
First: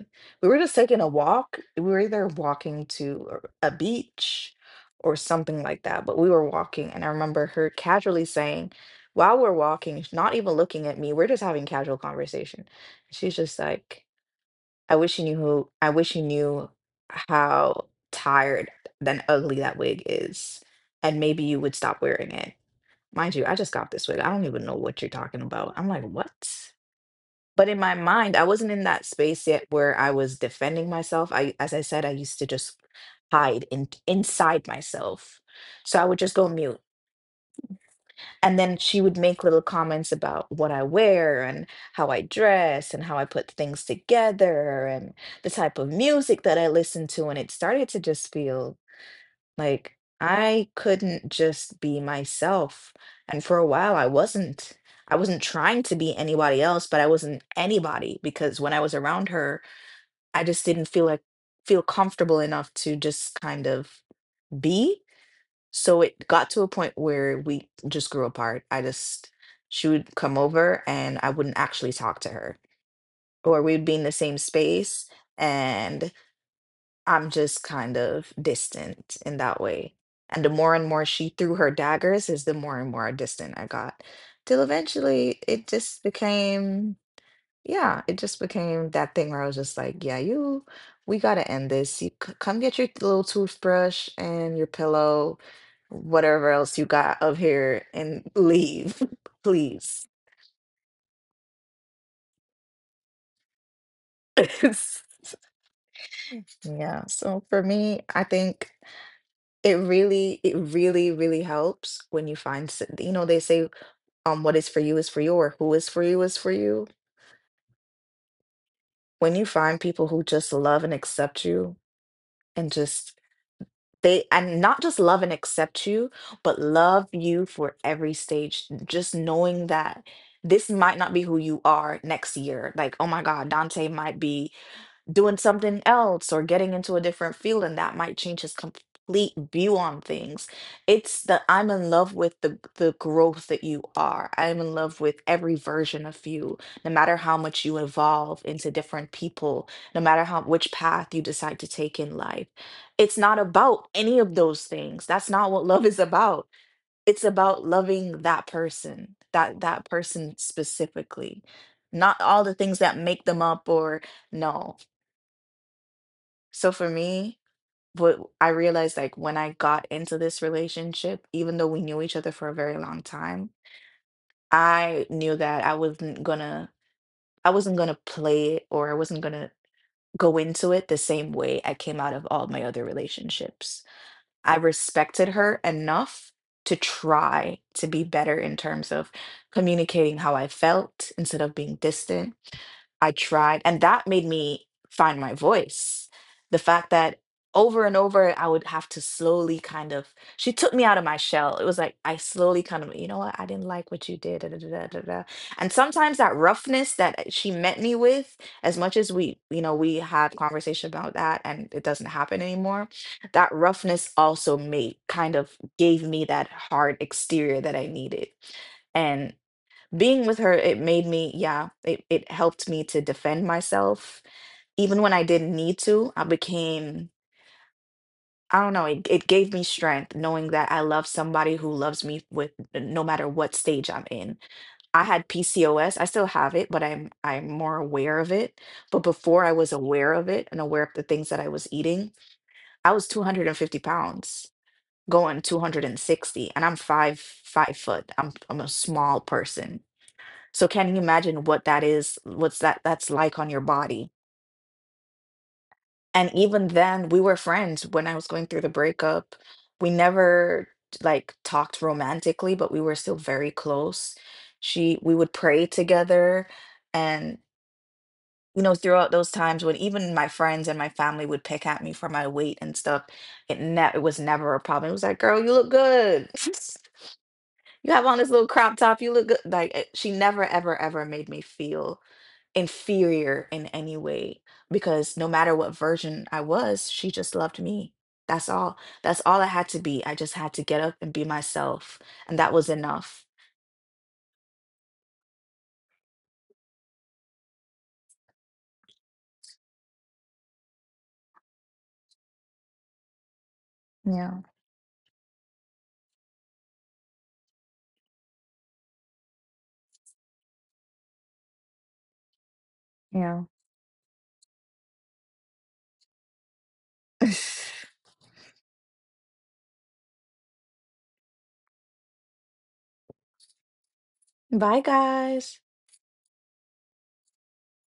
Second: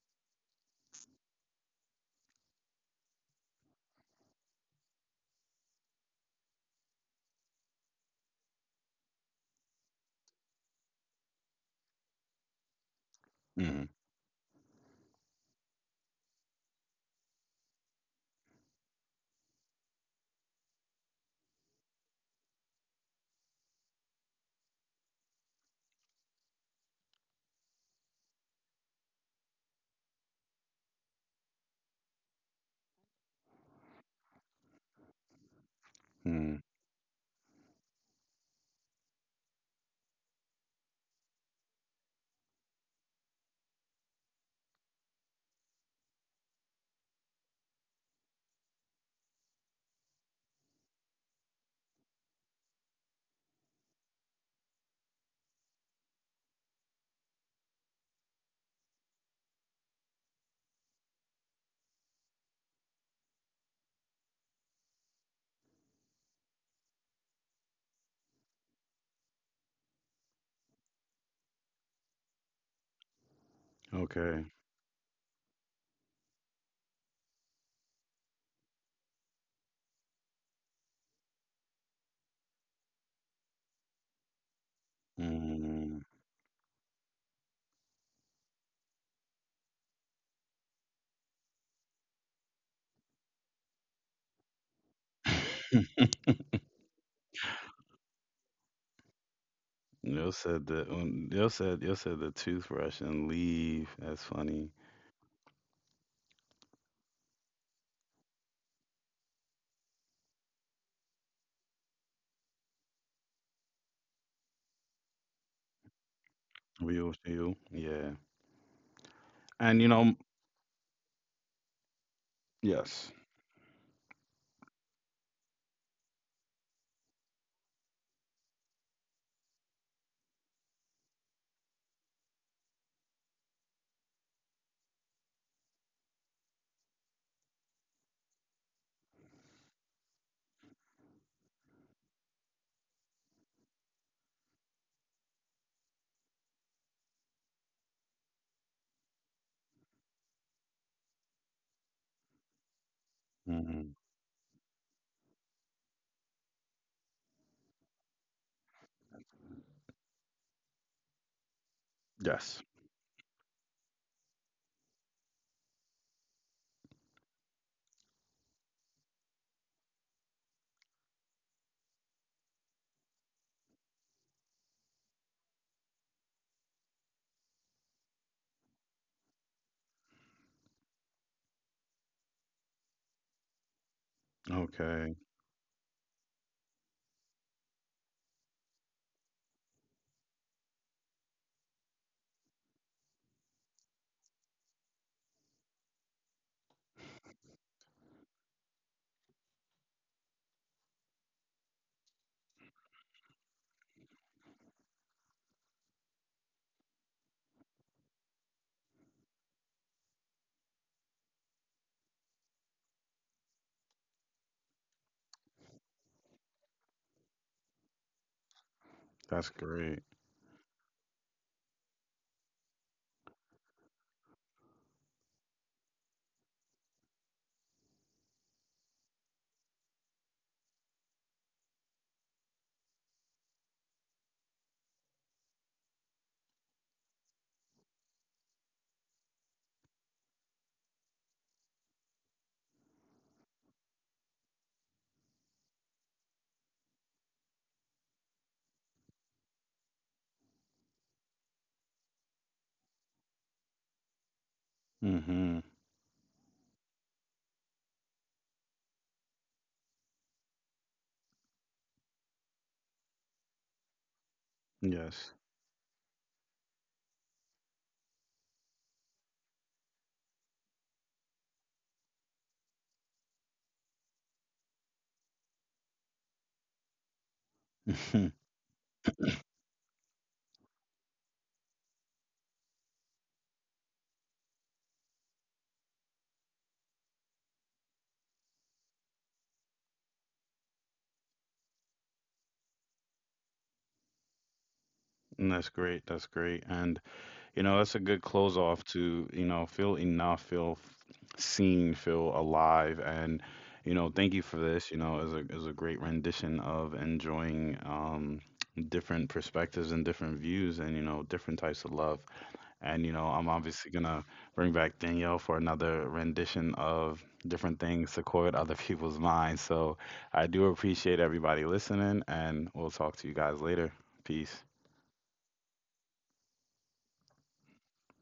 we were just taking a walk. We were either walking to a beach or something like that, but we were walking and I remember her casually saying, while we're walking, not even looking at me, we're just having casual conversation. She's just Mhm. like, I wish you knew how tired then ugly that wig is, and maybe you would stop wearing it. Mind you, I just got this wig. I don't even know what you're talking about. I'm like, what? But in my mind, I wasn't in that space yet where I was defending myself. I, as I said, I used to just hide inside myself. So I would just go Mhm. mute, and then she would make little comments about what I wear and how I dress and how I put things together and the type of music that I listen to. And it started to just feel like I couldn't just be myself. And for a while, I wasn't. I wasn't trying to be anybody else, but I wasn't anybody because when I was around her, I just didn't feel comfortable enough to just kind of be. So it got to a point where we just grew apart. I just, she would come over and I wouldn't actually talk to her, or we'd be in the same Okay. space and I'm just kind of distant in that way. And the more and more she threw her daggers, is the more and more distant I got. Till eventually it just Mhm. became. Yeah, it just became that thing where I was just like, yeah, you, we gotta end this. You come get your little toothbrush and your pillow, whatever else you got up here, and leave, please. Yo said the Yo said the toothbrush and leave. That's funny. Yeah, so for me, I think it really, really helps when you find, they say, what is for you, or who is for you is for you. Real to you. Yeah. When you find And people you who know, just love and accept you and just yes. They, and not just love and accept you, but love you for every stage. Just knowing that this might not be who you are next year. Like, oh my God, Dante might be doing something else or getting into a different field, and that might change his complete view on things. It's the, I'm in love with the growth that you are. I'm in love with every version of you, no matter how much you evolve into different people, no matter how which path you decide to take in life. It's not about Mhm. any of those things. That's not what love is about. It's about loving that person, that person specifically, not all the things Yes. that make them up or no. So for me, what I realized, like, when I got into this relationship, even though we knew each other for a very long time, I knew that I wasn't gonna play it, or I wasn't gonna go into it the same way I came out of all my other relationships. I respected Okay. her enough to try to be better in terms of communicating how I felt instead of being distant. I tried, and that made me find my voice. The fact that over and over, I would have to slowly kind of, she took me out of my shell. It was like, I slowly kind of, you know what, I didn't like what you did. Da, da, da, da, da. Da." And sometimes that roughness that she met me with, as much as we, you know, we had conversation about that and it doesn't happen anymore, that roughness also made kind of gave me that hard exterior that I needed. And That's great. being with her, it made me, yeah, it helped me to defend myself even when I didn't need to. I became, I don't know, it gave me strength, knowing that I love somebody who loves me with, no matter what stage I'm in. I had PCOS. I still have it, but I'm more aware of it. But before I was aware of it and aware of the things that I was eating, I was 250 pounds going 260 and 60, and I'm 5'5" I'm a small person. So can you imagine what that is, what's that, that's like on your body? Hmm. And even then, we were friends when I was going through the breakup. We never like talked romantically, but we were still very close. She we would Yes. pray together. And you know, throughout those times, when even my friends and my family would pick at me for my weight and stuff, it was never a problem. It was like, girl, you look good. You have on this little crop top. You look good. Like, she never, ever, ever made me feel inferior in any way, because no matter what version I was, she just loved me. That's all. That's all I had to be. I just had to get up and be myself, and that was enough. And that's great. That's great. And, you know, that's a good close off to, you know, feel enough, seen, feel alive. And, you know, Yeah. thank you for this. You know, is a great rendition of enjoying different perspectives and different views and, you know, different types of love. And, you Yeah. know, I'm obviously going to bring back Danielle for another rendition of different things to coil other people's minds. So I do appreciate everybody listening, and we'll talk to you guys later. Peace. Bye, guys.